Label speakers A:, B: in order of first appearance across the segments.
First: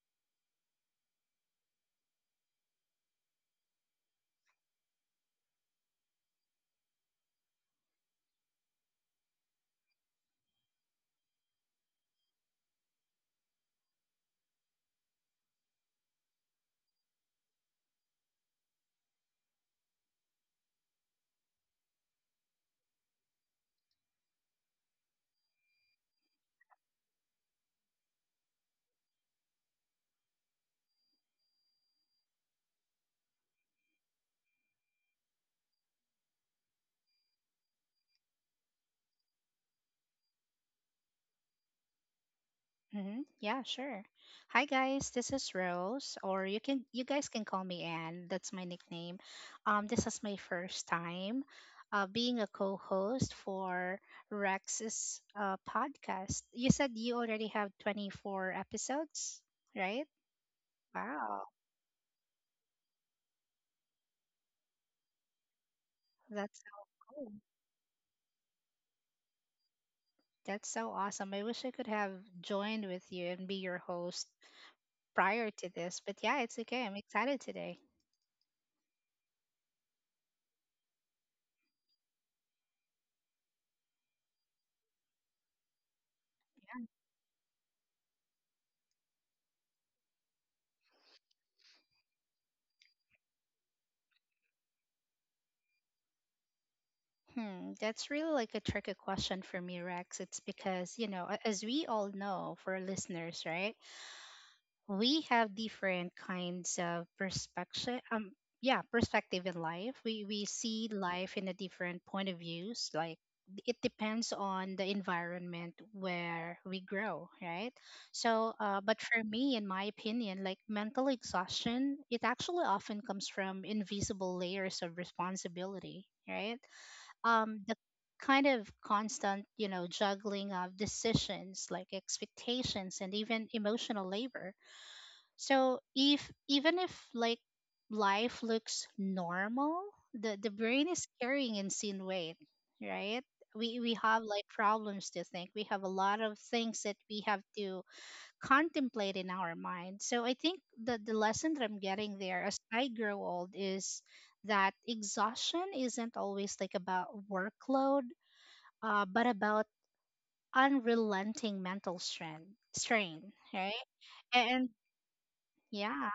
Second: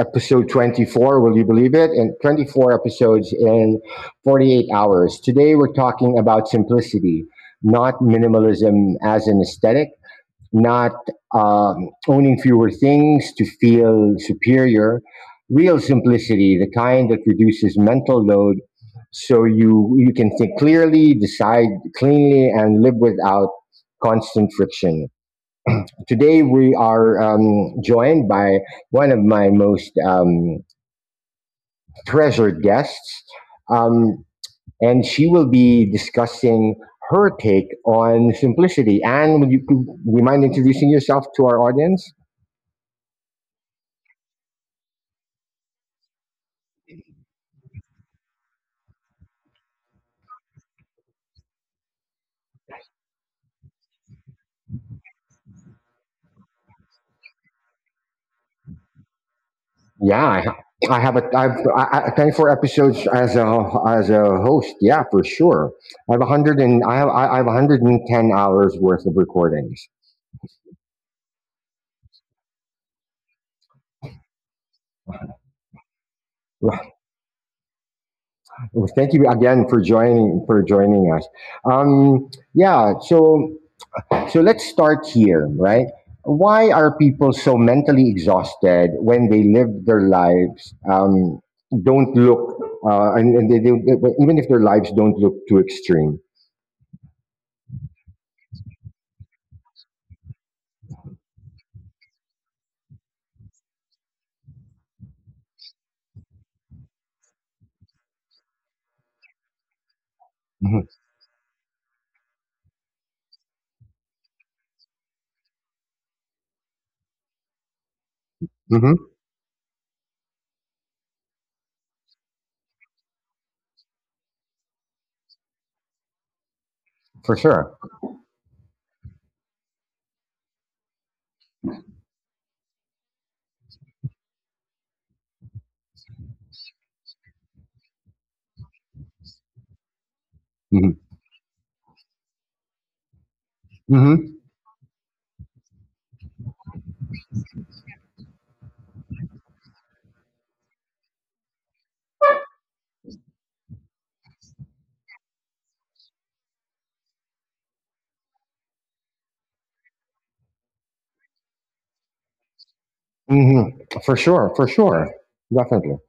A: episode 24, will you believe it? And 24 episodes in 48 hours. Today we're talking about simplicity, not minimalism as an aesthetic, not owning fewer things to feel superior. Real simplicity, the kind that reduces mental load so you can think clearly, decide cleanly, and live without constant friction. Today we are joined by one of my most treasured guests, um, and she will be discussing her take on simplicity. Anne, would you mind introducing yourself to our audience?
B: Mm-hmm. Yeah, sure. Hi guys, this is Rose, or you guys can call me Anne. That's my nickname. This is my first time being a co-host for Rex's podcast. You said you already have 24 episodes, right?
A: Yeah, I, ha- I have a
B: Wow,
A: I've I, 24 episodes as a host. Yeah, for sure. I have
B: that's
A: 100, and I have I
B: so
A: I have 110 hours worth of recordings.
B: that's so awesome. I wish I could have joined with you and be your host prior to this, but yeah, it's okay. I'm excited today.
A: Well, thank you again for joining us. Yeah, so let's start here, right? Why are people so mentally exhausted when they live their lives don't look and they don't, even if their lives don't look too extreme?
B: Hmm, that's really like a tricky question for me, Rex. It's because, you know, as we all know, for our listeners, right? We have different kinds of perspective. Yeah, perspective in life. We see
A: Hmm.
B: life in a different point of views. Like it depends on the environment where we grow, right? So, but
A: Hmm.
B: for me, in my opinion, like mental exhaustion, it actually often comes from invisible layers of responsibility, right?
A: For
B: The
A: sure.
B: kind of constant, you know, juggling of decisions like expectations and even emotional labor. So if even if like life looks normal, the brain is
A: Hmm.
B: carrying insane weight, right? We have like
A: Hmm.
B: problems to think. We have a lot of things that we have to contemplate in our mind. So I think that the lesson that I'm getting there as I grow old is that exhaustion isn't always like about workload, but about unrelenting mental strain strain,
A: Hmm.
B: right?
A: For sure.
B: And
A: For sure. Definitely.
B: yeah,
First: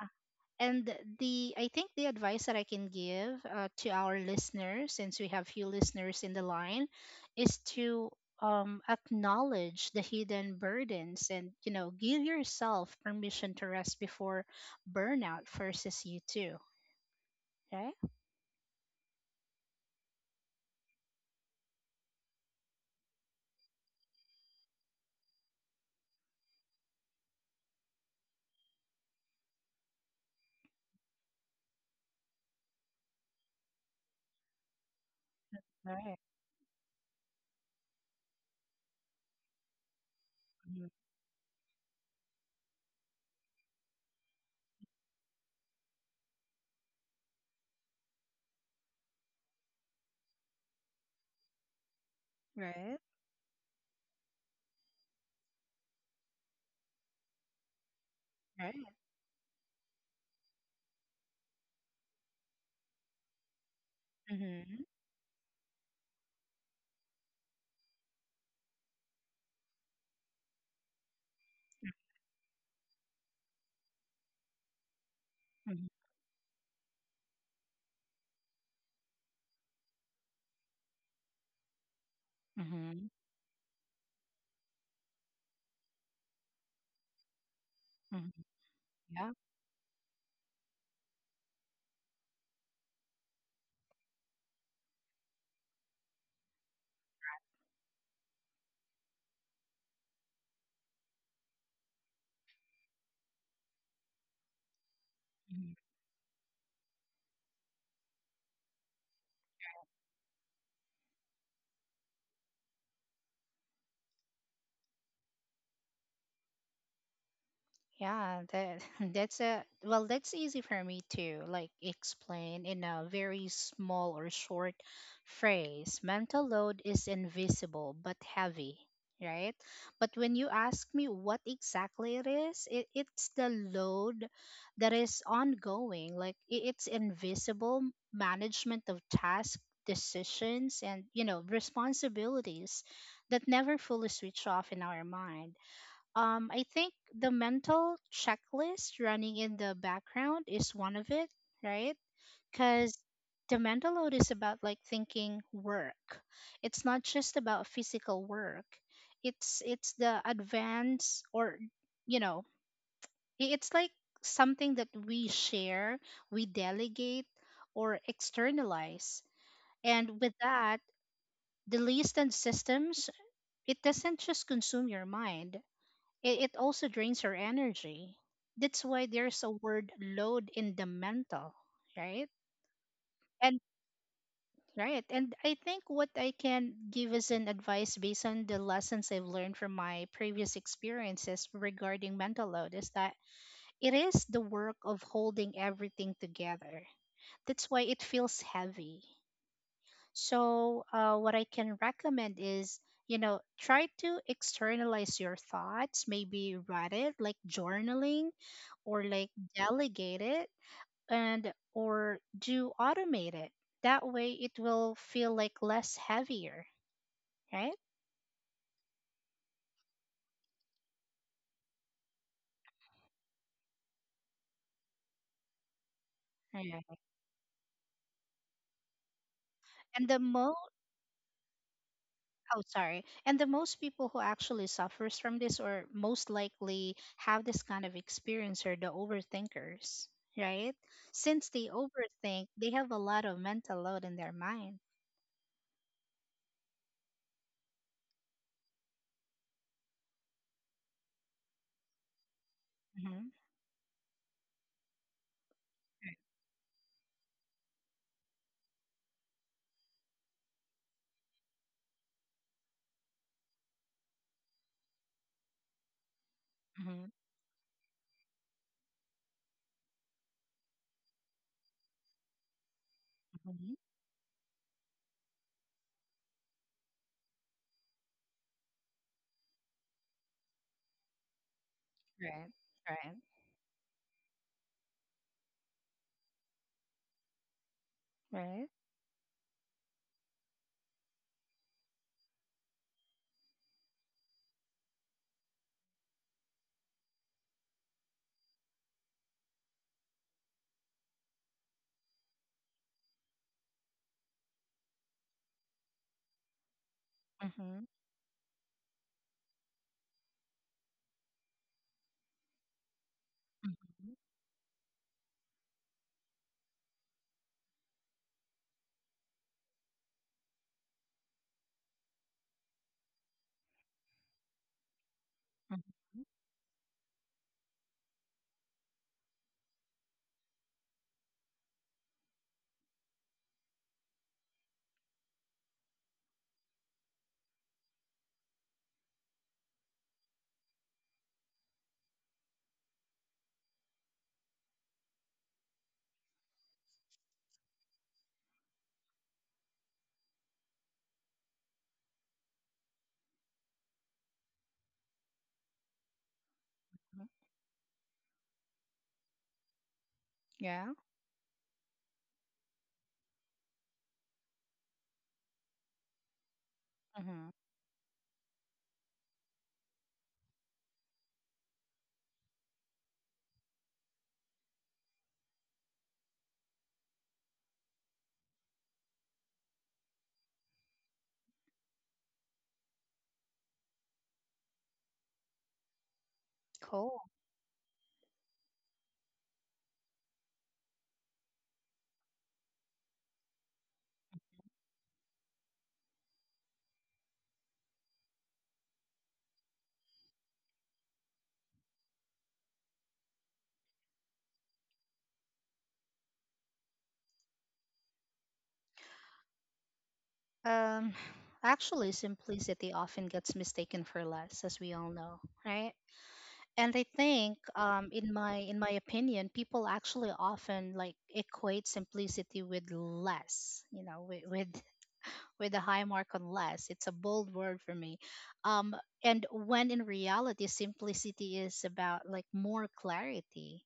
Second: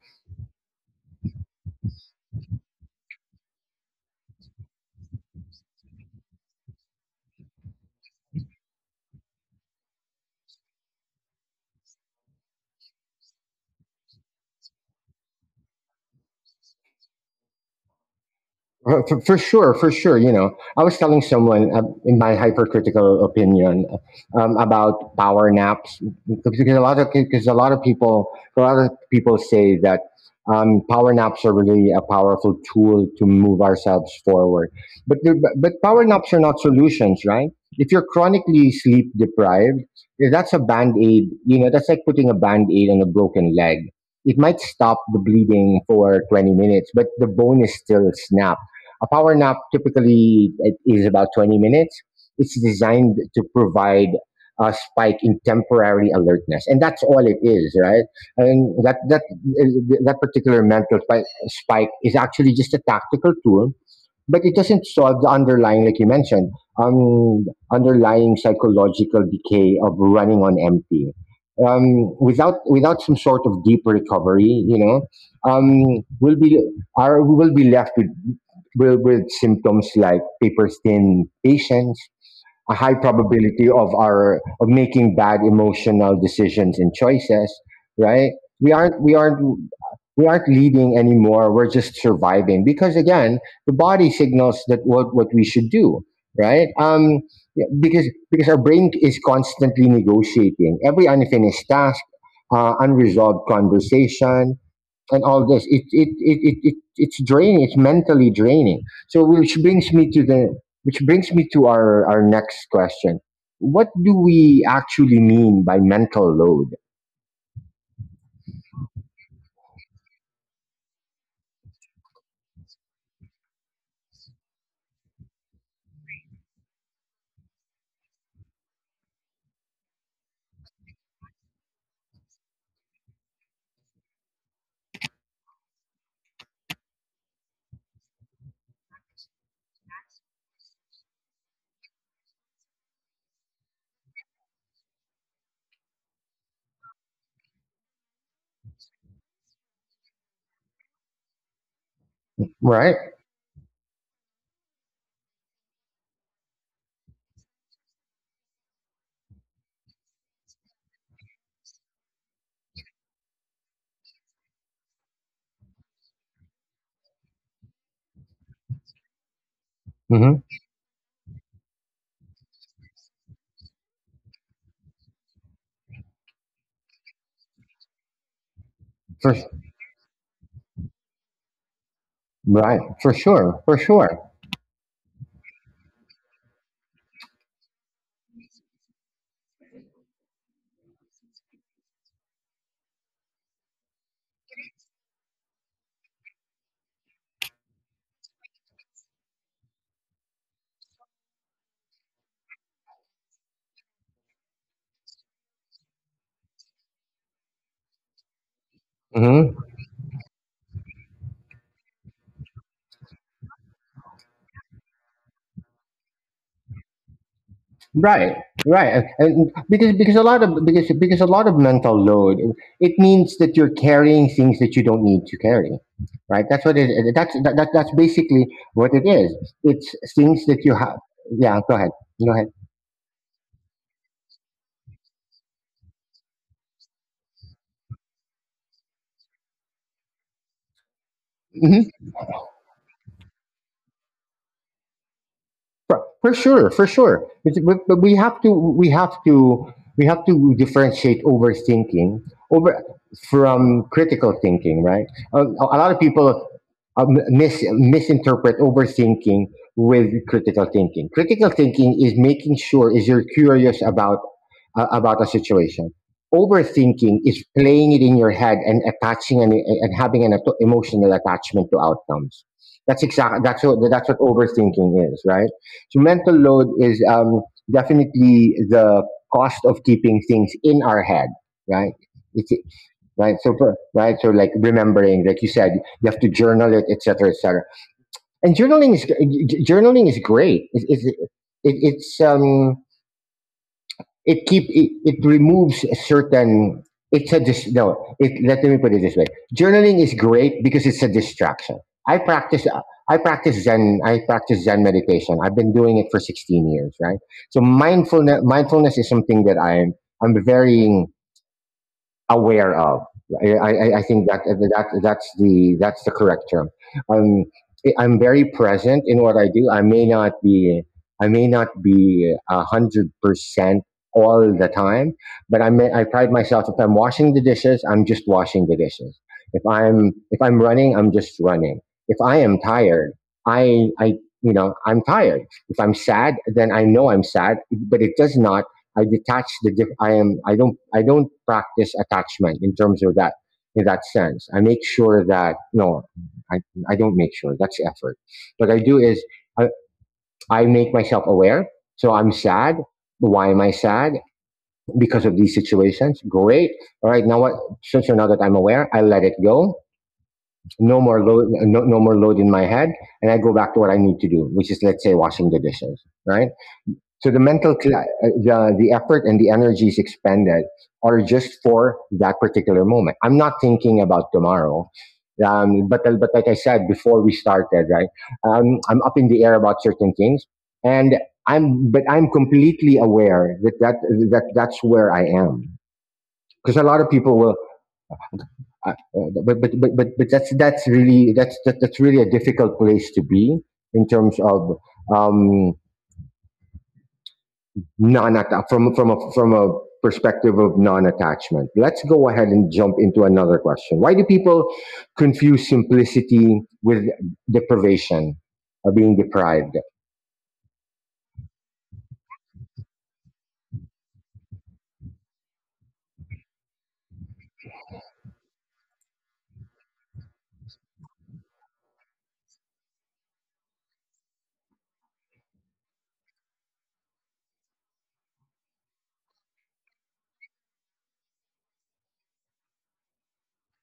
B: and the I think the advice that I can give, to our listeners since we have few listeners in the line, is to, acknowledge the hidden burdens and, you know, give yourself permission to rest before burnout forces you to. Okay.
A: For sure, for sure. You know, I was telling someone in my hypercritical opinion about power naps, because a lot of people say that power naps are really a powerful tool to move ourselves forward. But the- but power
B: Right.
A: naps are not solutions, right? If you're chronically sleep deprived, that's a
B: Mhm.
A: band aid. You know, that's like putting a band aid on a broken leg. It might stop the bleeding for 20 minutes, but the bone is still snapped. A power nap typically it is about 20 minutes. It's
B: Right.
A: designed to provide a spike in temporary alertness, and that's all it is, right? And
B: Right.
A: that that that particular mental spike is actually just a tactical tool, but it
B: Mm-hmm.
A: doesn't solve the underlying, like you mentioned, um, underlying psychological decay of running on empty. Without some sort of deep recovery, um,
B: Mm-hmm.
A: we'll be we will be left with symptoms like paper thin patience, a high
B: Mm-hmm.
A: probability of our of making bad emotional decisions and choices. Right? We aren't we
B: Yeah.
A: aren't we aren't leading anymore. We're just surviving because, again, the body signals that what we should do, right? Yeah, because our brain is constantly negotiating every unfinished task, unresolved conversation, and all this.
B: Mm-hmm.
A: It's draining. It's mentally draining. So which brings me to our next question. What do we actually mean by mental load?
B: Yeah, that that's a, well, that's easy for me to like explain in a very small or short phrase. Mental load is invisible but heavy, right? But when you ask me what exactly it is, it's the load that is ongoing. Like it's invisible management of tasks, decisions, and, you know, responsibilities that never fully switch off in our mind. I think the mental checklist running in the background is one of it, right? Because
A: Right.
B: the mental load is about like thinking work. It's not just about physical work. It's the advance or, you know, it's like something that we share, we delegate or externalize. And with
A: Mm-hmm.
B: that, the list and systems, it doesn't just consume your mind. It also drains your energy. That's why
A: For
B: there's a word load in the mental, right?
A: Right, for
B: And
A: sure, for sure.
B: right. And I think what I can give as an advice based on the lessons I've learned from my previous experiences regarding mental load is that it is the work of holding everything together. That's why it feels heavy. So what I can recommend is, you know, try to externalize your thoughts, maybe write it like journaling, or like
A: Hmm.
B: delegate it and or do automate it. That way it will feel like less heavier, right?
A: Right, right, and because a lot of mental load, it means that you're carrying things that you don't need to carry, right? That's what it.
B: Yeah.
A: That's basically what it is. It's
B: and the
A: things
B: mo
A: that you have. Yeah, go ahead, go
B: Oh, sorry, and the most people who actually suffers from this or most likely have this kind of experience are the overthinkers, right? Since they
A: ahead.
B: overthink, they have a lot of mental load in their mind.
A: For- sure, for sure. But we have to we have to we have to differentiate overthinking over
B: Mm-hmm.
A: from critical thinking, right? A lot of people misinterpret overthinking with critical thinking. Critical thinking is making sure is you're curious about a situation.
B: Mm-hmm.
A: Overthinking is playing it in your head and having an emotional attachment to outcomes. That's exactly that's
B: Mm-hmm.
A: what that's what overthinking is, right? So mental load is definitely the cost of keeping things in our head, right?
B: Right.
A: It's,
B: Right.
A: right. Right. So like remembering, like you said, you have to journal it, etc., etc. And
B: Right.
A: journaling is great. It's it keep it removes a certain no it, let me put it this way. Journaling is great because it's a distraction. I practice i practice zen i practice zen meditation. I've been doing it for 16 years, right? So
B: Mm-hmm.
A: mindfulness is something that I'm very aware of. I
B: Mm-hmm.
A: think that's the correct term. Um, I'm very present in what I do. I may not be 100% all the time, but I
B: Mm-hmm.
A: pride myself, if I'm washing the dishes, I'm just washing the dishes. If I'm running, I'm just running. If I am tired, I you know I'm tired. If I'm sad, then I know I'm sad, but it does not. I detach the diff-. I am. I don't practice attachment in terms of that, in that sense. I make sure that no, I I don't make sure that's effort. What I do is I, I make myself aware. So I'm sad. Why am I sad? Because of these situations. Great. All right. Now what? So now that I'm aware, I let it go.
B: Yeah.
A: No more load. No, no more load in my head, and I go back to what I need to do, which is, let's say, washing the dishes. Right, so the
B: Mm-hmm.
A: mental, cla uh, the, the effort and the energies expended are just for that particular moment. I'm not thinking about tomorrow. But like I said before we started, right? I'm up in the air about certain things, and but I'm completely aware that that's where I am. Because a lot of
B: Cool.
A: people will, but that's really a difficult place to be in terms of, um, non from a perspective of non-attachment. Let's go ahead and jump into another question. Why do people confuse simplicity with deprivation, or being deprived?
B: Um, Actually, simplicity often gets mistaken for less, as we all know, right? And I think, in my opinion, people actually often like equate simplicity with less, you know, with with a high mark on less. It's a bold word for me. Um, and when in reality, simplicity is about like more clarity.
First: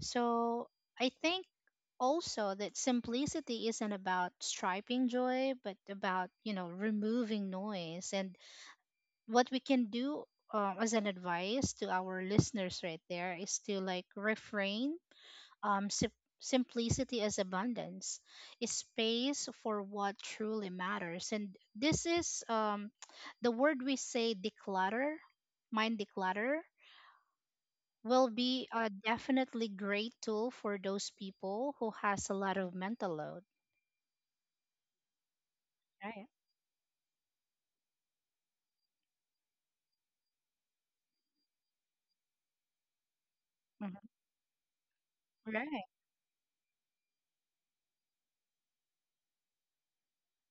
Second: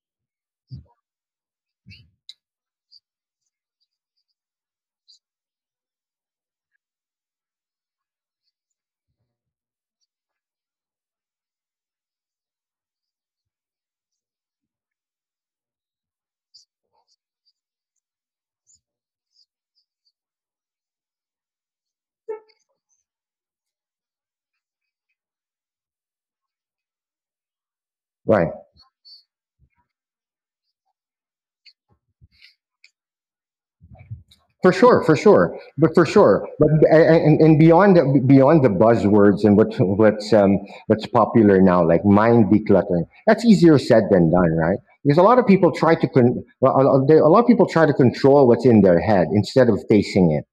B: So I think also that simplicity isn't about striping joy, but about, you know, removing noise. And what we can do, as an advice to our listeners right there, is to like refrain, um, sim- simplicity is abundance, is space for what truly matters. And this is, the word we say declutter, mind declutter, will
A: Right.
B: be a definitely great tool for those people who has a lot of mental load,
A: For sure, for sure, but for
B: right?
A: sure, but and beyond the buzzwords and what's popular now, like mind decluttering. That's easier
B: Hmm.
A: said than done, right? Because a lot of people
B: Right.
A: try to control what's in their head instead of facing it.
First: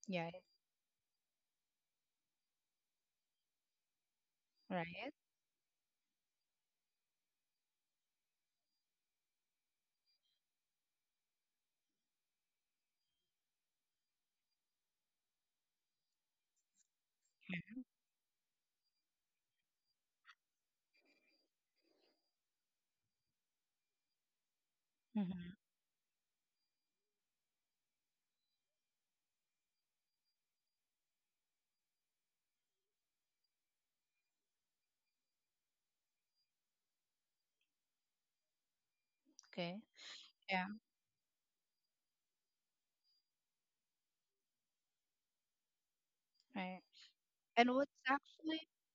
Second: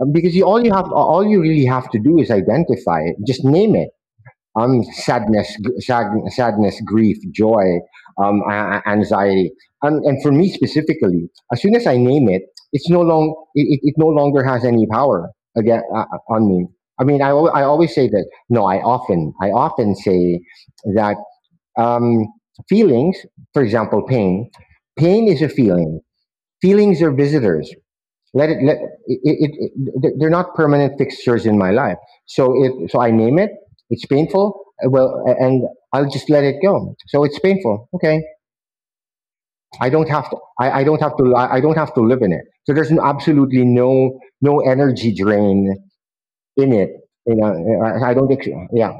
B: Yeah.
A: Because you all you have all you really have to do is identify it, just name it.
B: Right.
A: Sadness, sad, sadness, grief, joy, um anxiety. And for me specifically, as soon as I name it, it's no long it no longer has any power again, on me. I mean, I always say that, no, I often say that, um feelings, for example pain, is a
B: Hmm.
A: feeling. Feelings are visitors. Let it, it, it- They're not permanent fixtures in my life, so it I name it. It's painful, well, and I'll just let it go. So it's painful, okay,
B: Okay.
A: i don't have to i,
B: Yeah.
A: I don't have to I don't have to live in it, so there's absolutely no energy drain in
B: right
A: it you know
B: and what's
A: I, don't think
B: actually
A: Yeah.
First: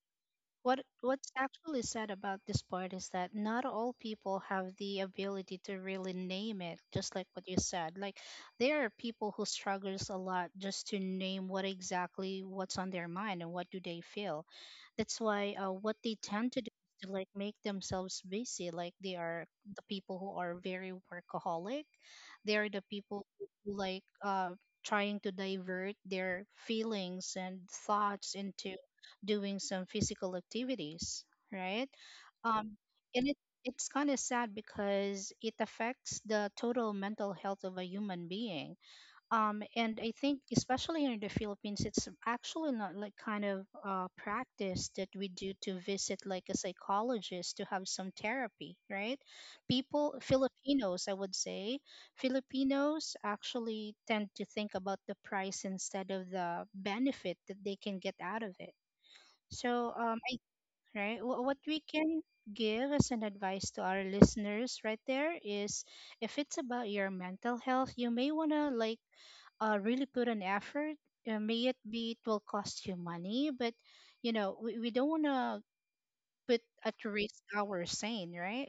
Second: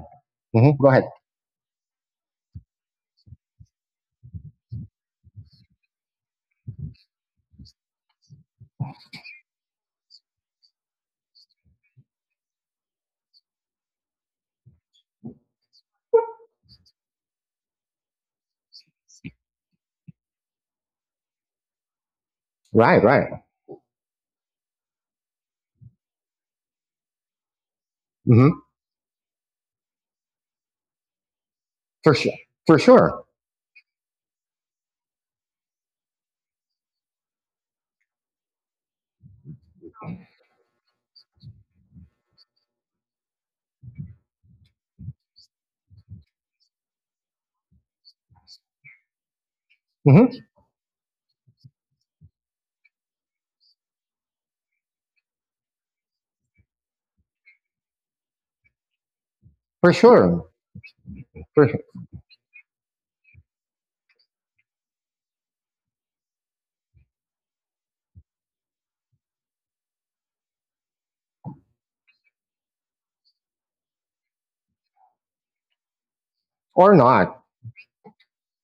A: Hmm,
B: What
A: go ahead.
B: what's actually sad about this part is that not all people have the ability to really name it, just like what you said. Like there are people who struggles a lot just to name what exactly what's on their mind and what do they feel. That's why what they tend to do is to like make themselves busy. Like they are the people who are very workaholic. They are the
A: Right.
B: people
A: Right.
B: who like, trying to divert their feelings and thoughts
A: Hmm.
B: into doing some physical activities, right?
A: For sure.
B: Um,
A: For
B: and
A: sure.
B: it's kind of sad because it affects the total mental health of a human being. And I think, especially in the Philippines, it's actually not like kind of practice that we do to visit like a psychologist to have some therapy, right? People,
A: Hmm.
B: Filipinos, I would say, Filipinos actually tend to think about the price instead of the benefit that they can get out of it. So,
A: For sure.
B: right, what
A: for,
B: we
A: sure.
B: can give as an advice to our listeners right there is, if it's about your mental health, you may want to like, really put an effort. May it be it will cost you money, but, you know, we don't want to put at
A: Or
B: risk
A: not.
B: our sane, right?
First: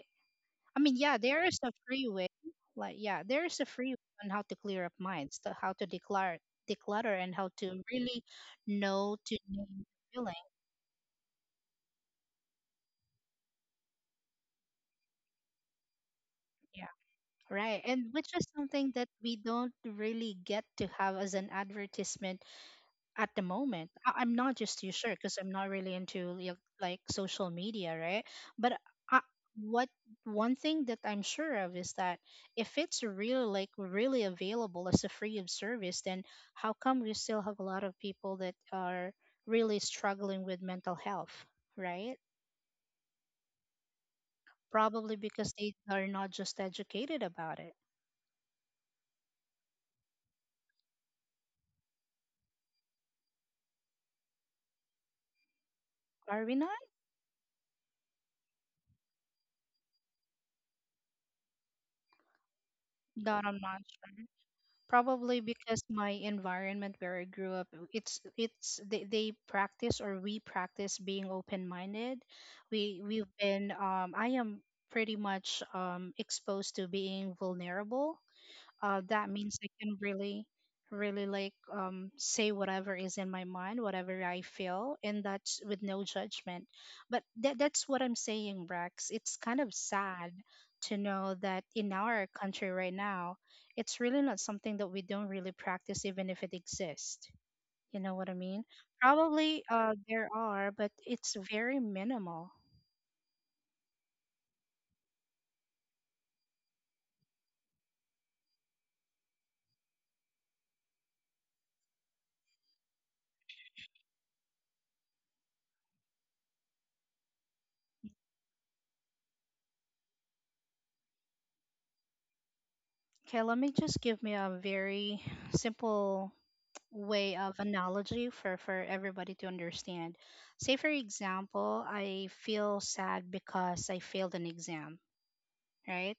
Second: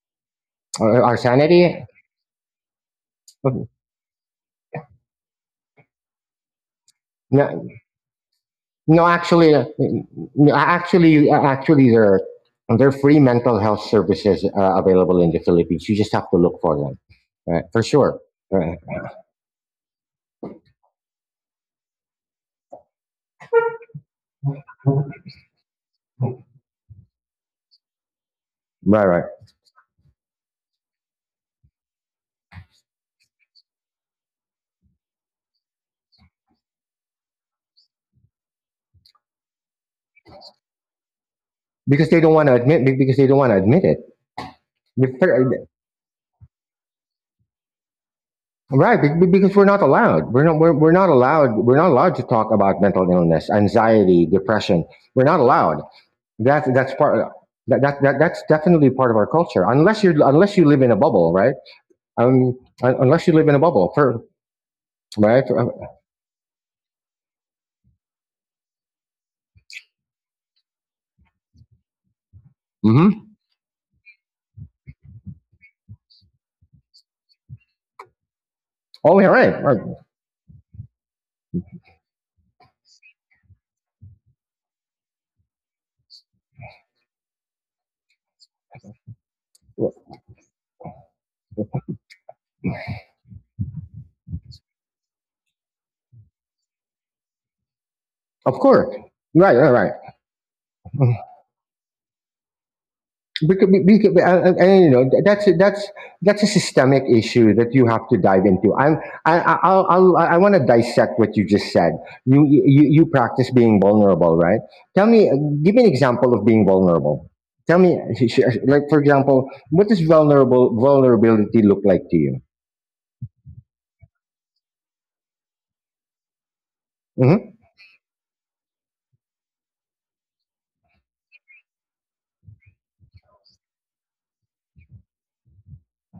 B: I mean, yeah,
A: Our
B: there is a
A: sanity,
B: free way. Like, yeah, there is a
A: okay,
B: free way on how to clear up minds, to how to declare, declutter, and how
A: no.
B: to really
A: No,
B: know to
A: actually,
B: name the feeling.
A: no, actually, there are free mental health services available in the Philippines. You just have to look for
B: Yeah.
A: them, right?
B: Right.
A: For
B: And
A: sure,
B: which is
A: right?
B: something that we don't really get to have as an advertisement at the moment. I'm not just too sure because I'm not really into like social media, right? But
A: Right,
B: I,
A: right.
B: what one thing that I'm sure of is that if it's really like really available as a free of service, then how come we still have a lot of people that are really struggling with mental health,
A: Because
B: right?
A: they don't want to admit. Be- Because they don't want to admit it.
B: Probably
A: Be- fair-
B: because they are not just educated about it.
A: Right, because we're not allowed. We're not. We're not allowed. We're not allowed to talk about mental illness, anxiety, depression. We're not allowed.
B: Are we
A: That's
B: not?
A: that's part. That's definitely part of our culture. Unless you live in a bubble, right? Unless you
B: God,
A: live in a
B: I'm not
A: bubble. For
B: sure. Probably
A: Right?
B: because my environment where I grew up, they practice or we practice being open minded. We
A: Mm-hmm.
B: we've been, I am pretty much exposed to being vulnerable,
A: Oh, yeah,
B: that means
A: right.
B: I
A: Right.
B: can really, really like, say whatever is in my mind, whatever I feel, and that's with no judgment. But that that's what I'm saying, Rex. It's kind of
A: Of
B: sad to know that in our country right now, it's really not something that we don't really practice, even if it exists. You know what I mean?
A: course. Right,
B: Probably
A: right, right.
B: there are, but it's very minimal.
A: Because, and that's a systemic issue that you have to dive into. I'm I I'll, I want to dissect what you just said. You practice being vulnerable, right? Tell me, give me an example of being vulnerable. Tell me, like for example, what does vulnerable vulnerability look like to you?
B: Okay, let me just give me a very simple way
A: Mm-hmm,
B: of analogy for everybody to understand. Say, for example, I feel sad because I failed an exam, right?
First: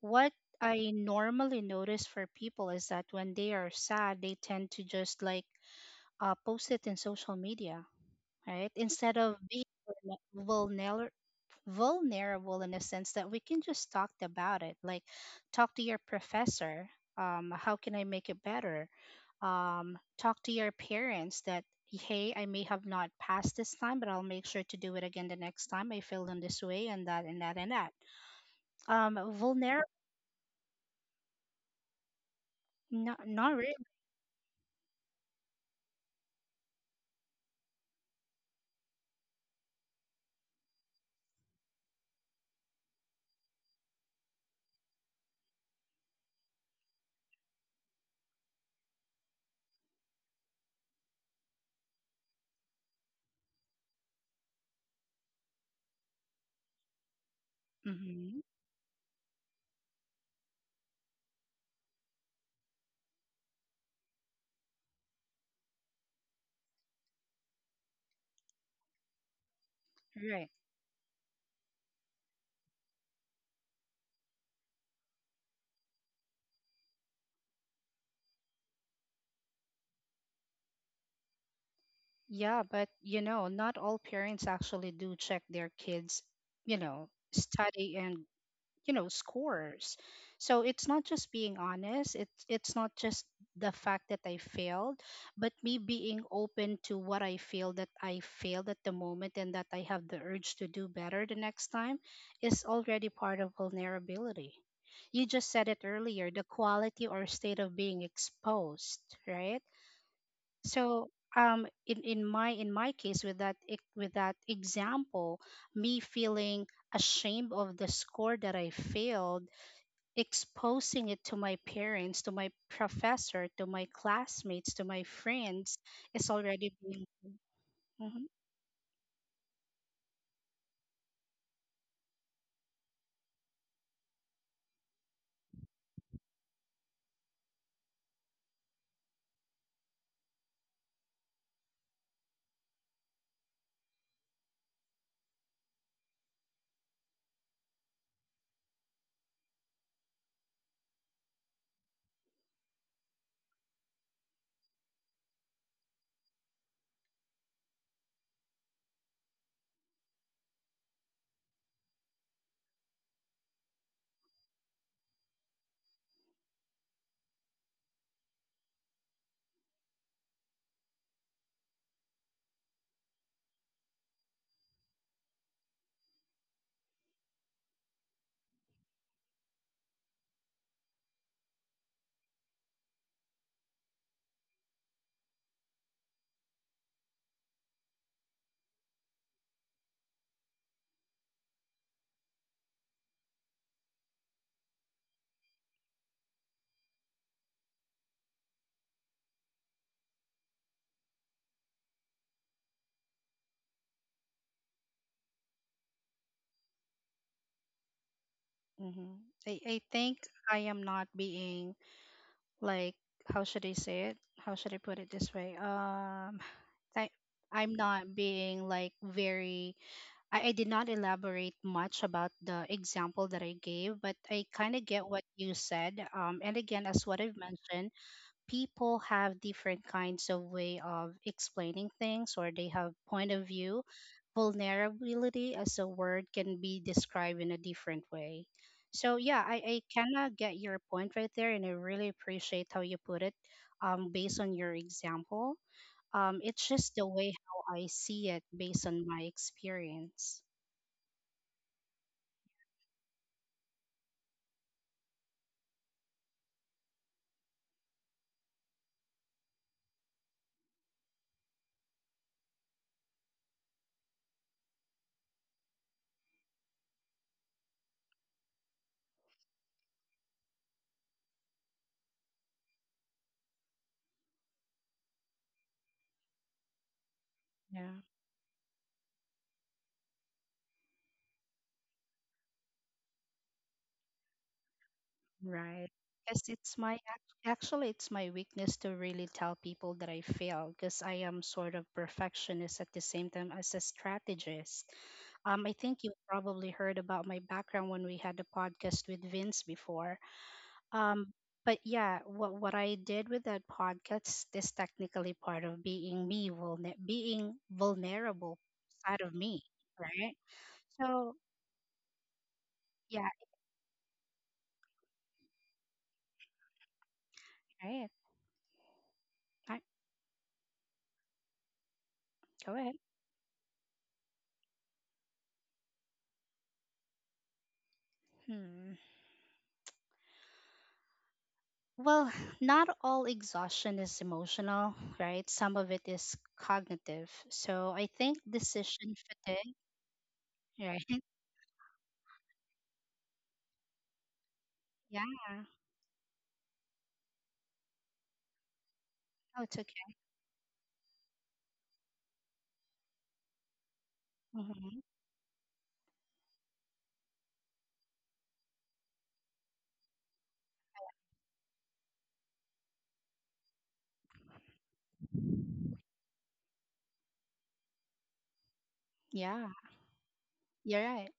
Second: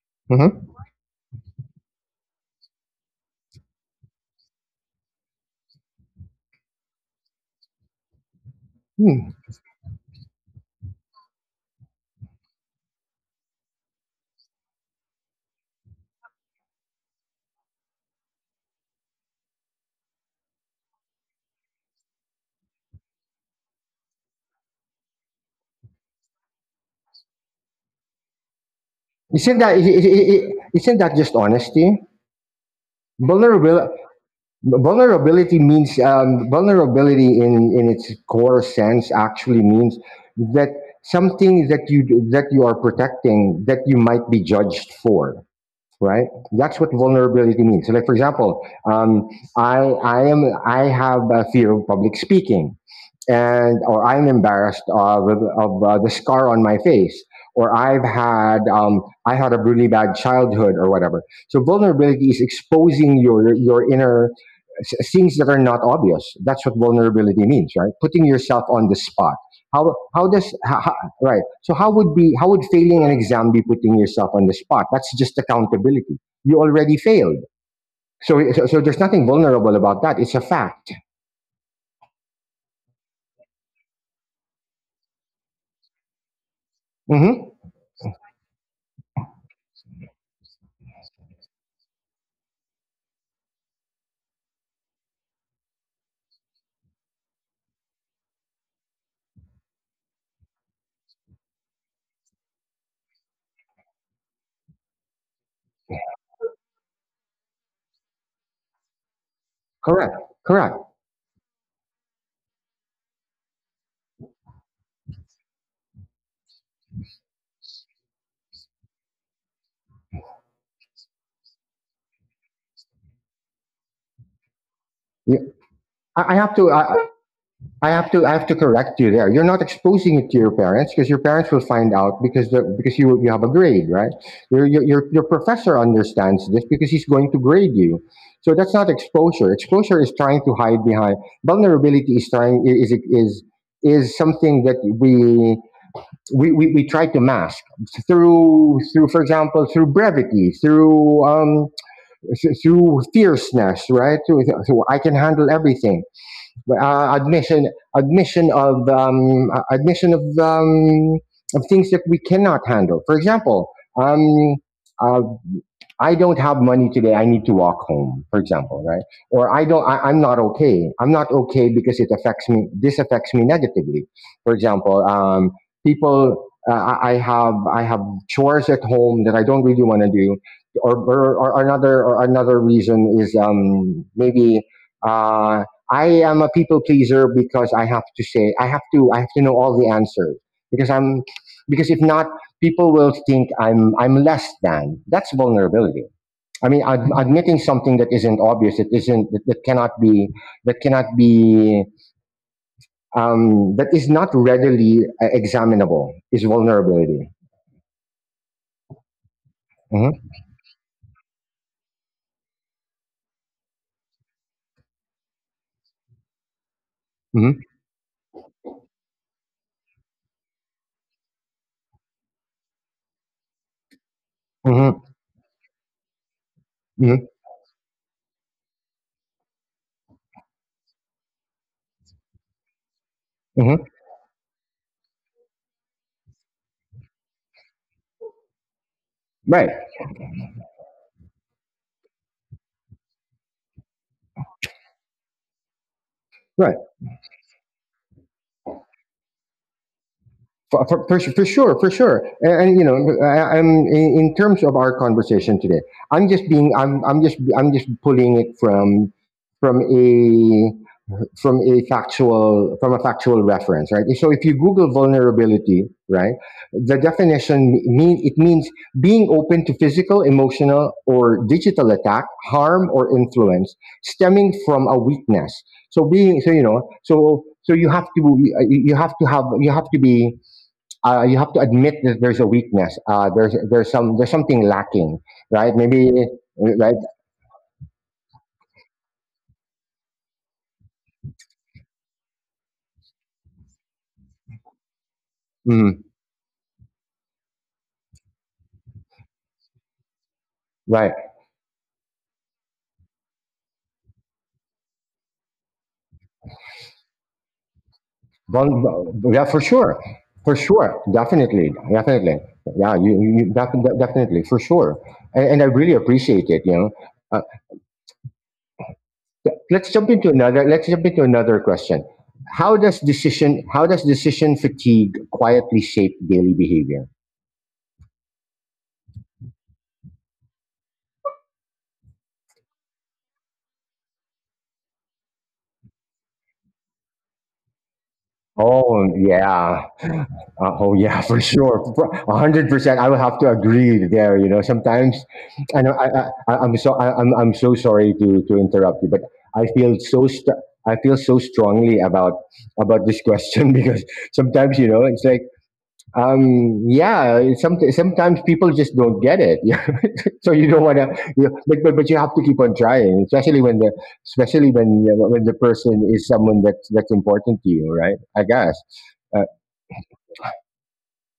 B: What
A: mm-hmm.
B: I normally notice for people is that when they are sad, they tend to just like, post it in social media, right? Instead
A: Hmm.
B: of being vulner- vulner- vulnerable, in a sense that we can just talk about it like, talk to your professor, how can I make it better, talk to your parents that, hey, I may have not passed this time but I'll make sure to do it again the next time I failed in this way and that and that.
A: Isn't that
B: Vulnerable
A: I- isn't that just honesty?
B: No, not really.
A: Vulnerable Vulnerability means, vulnerability in its core sense actually means that something that you are protecting, that you might be judged for, right? That's what vulnerability means. So like for example, i i am I have a fear of public speaking, and or I'm embarrassed of the scar on my face, or
B: Hmm.
A: I had a really bad childhood or whatever. So vulnerability is exposing your inner things that are not obvious. That's what vulnerability means, right? Putting yourself on the spot. How
B: Right.
A: does how- Right? So how would failing an exam be putting yourself on the spot? That's just accountability. You already failed. So there's nothing vulnerable about that. It's a fact.
B: Yeah, but you know not all parents actually do check their kids, you know,
A: Hmm.
B: study and, you know, scores. So it's not just being honest, it's not just the fact that I failed, but me being open to what I feel, that I failed at the moment and that I have the urge to do better the next time, is already part of vulnerability. You just said it earlier, the quality or state of being exposed, right?
A: Correct. Correct.
B: So, in my case with that with that example, me feeling ashamed of the score that I failed, exposing it to my parents, to my professor, to my classmates, to my friends
A: I
B: is
A: I have
B: already
A: to, I,
B: being.
A: I have
B: Hmm.
A: to, I have to correct you there. You're not exposing it to your parents because your parents will find out because you have a grade, right? Your professor understands this because he's going to grade you. So that's not exposure. Exposure is trying to hide behind vulnerability. Is trying is is something that we try to mask through, for example, through brevity, through through fierceness, right? Through I can handle everything. Uh, admission admission of things that we cannot handle. For example, um, uh, I don't have money today. I need to walk home, for example, right? Or I'm not okay. I'm not okay because it affects me, this affects me negatively. For example, people, I have chores at home that I don't really want to do. Or another reason is, uh, I am a people pleaser because I have to know all the answers because I'm, because if not, people will think I'm less than. That's vulnerability. I mean, admitting something that isn't obvious, that cannot be that cannot be that is not readily examinable is vulnerability.
B: Hmm. I think
A: Mhm,
B: I am not being like, how should I say it? How should I put it this way? I
A: mhm,
B: I'm not being like very, I did not elaborate much about the example that I gave, but I kind of
A: mhm,
B: get what you said. And again, as what
A: mhm,
B: I've mentioned, people have different kinds of way of explaining things, or they have point of view.
A: mhm.
B: Vulnerability as a word can be described in a different way. So yeah,
A: Right,
B: I kind of get your point right there, and I really appreciate how you put it, based on your example. It's
A: right.
B: just the way how I see it based on my experience.
A: For sure. You know, in terms of our conversation today, I'm just being I'm just pulling it from a from a factual reference. Right? So if you google vulnerability, right, the definition means being open to physical, emotional or digital attack, harm or influence stemming from a weakness. So being so you know so so you
B: Yeah,
A: have to, you have to have you have to be, you have to admit that there's a weakness, there's something lacking, right?
B: right.
A: Maybe,
B: Because it's my
A: right.
B: ac- Actually, it's my weakness to really tell people that I fail because I am sort of perfectionist at the same time as a strategist. I think
A: mm,
B: you probably heard about my background when we had the podcast with Vince before.
A: right.
B: Um, but yeah, what I did with that podcast is technically part of being me, being vulnerable side of
A: Yeah,
B: me, right?
A: for sure,
B: So
A: definitely, definitely. Yeah,
B: yeah,
A: definitely, for sure, and I really appreciate it. You know, uh,
B: right. I,
A: Let's jump into another question.
B: Go ahead.
A: How does decision fatigue quietly shape daily behavior?
B: Hmm. Well, not all exhaustion is emotional, right? Some of it is cognitive. So I think
A: Oh,
B: decision fatigue,
A: yeah. Oh,
B: right?
A: yeah, for sure. A 100%. I will have to agree there. You know, sometimes
B: Yeah.
A: I know I, I'm so sorry to interrupt you, but
B: Oh,
A: I
B: it's
A: feel
B: okay.
A: so st- I feel so strongly about this question because sometimes, you
B: Hmm.
A: know, it's like sometimes people just don't get it so you don't want to, you know, but, but you have to keep on trying, especially when the, especially when the person is someone that's important to you, right? I guess. uh,
B: Yeah, you're right.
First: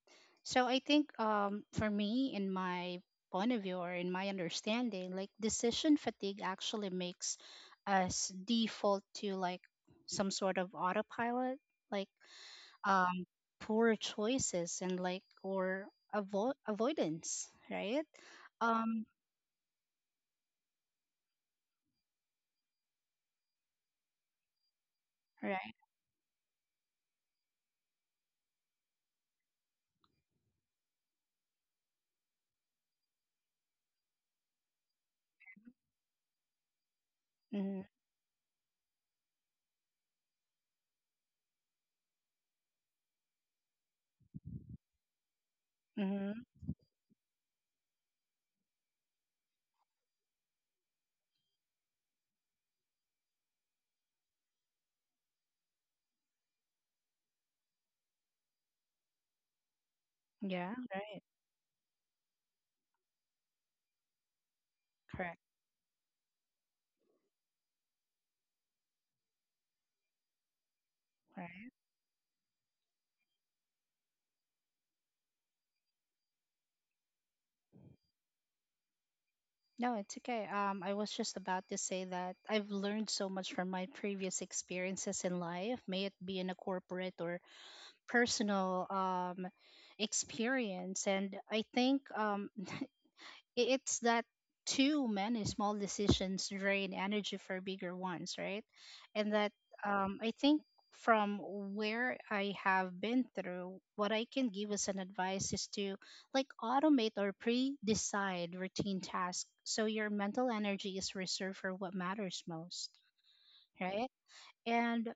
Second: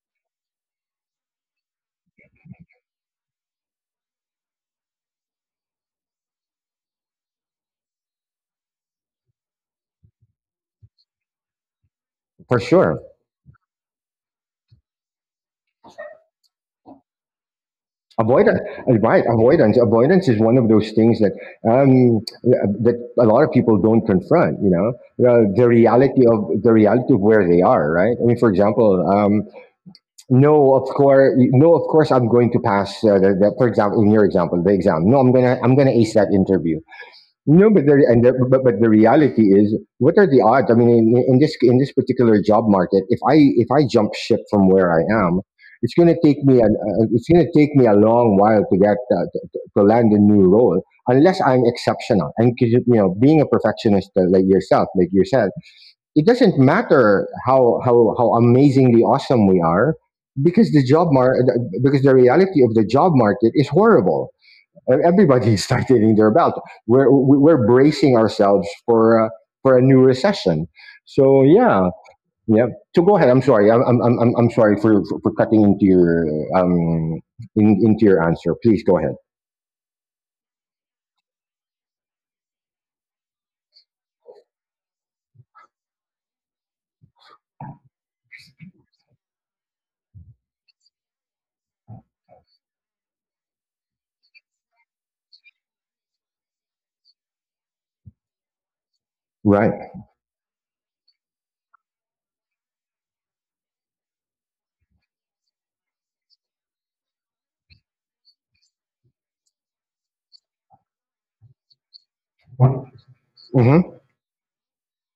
B: So I think for me, in my point of view or in my understanding, like decision fatigue actually makes us default to like some sort of autopilot. Like
A: for sure.
B: um poor choices and like or avoidance, right.
A: Avoidance,
B: um
A: right? Avoidance is one of those things that, um that a lot of people don't confront, you know,
B: right.
A: the reality of where they are, right? I mean, for example, no, of course, no, of course, I'm going to pass. For example, in your example, the exam. No, I'm gonna ace that interview. No,
B: Mm-hmm.
A: but the reality is, what are the odds? I mean, in this, in this particular job market, if I jump ship from where I am, it's gonna take
B: Hmm.
A: me it's gonna take me a long while to get, to land a new role, unless I'm exceptional. And 'cause, you know, being a perfectionist, like yourself, like you said, it doesn't matter how amazingly awesome we are, because
B: Yeah.
A: the job
B: Right.
A: mar- because the reality of the job market is horrible.
B: Correct.
A: Everybody is tightening their belt. We're bracing ourselves for a new recession, so
B: Right.
A: yeah, yeah. So go ahead, I'm sorry, I'm sorry for cutting into your, um into your answer. Please go ahead.
B: No, it's okay. I was just about to say that I've learned so much from my previous experiences in life, may it be in a corporate or personal experience. And I think it's that too many small decisions drain energy for bigger ones, right? And that
A: Right.
B: I think, from where I have been through, what I can give as an advice is to like automate or pre decide routine tasks so your mental energy is reserved for what matters most,
A: Mm-hmm.
B: right? And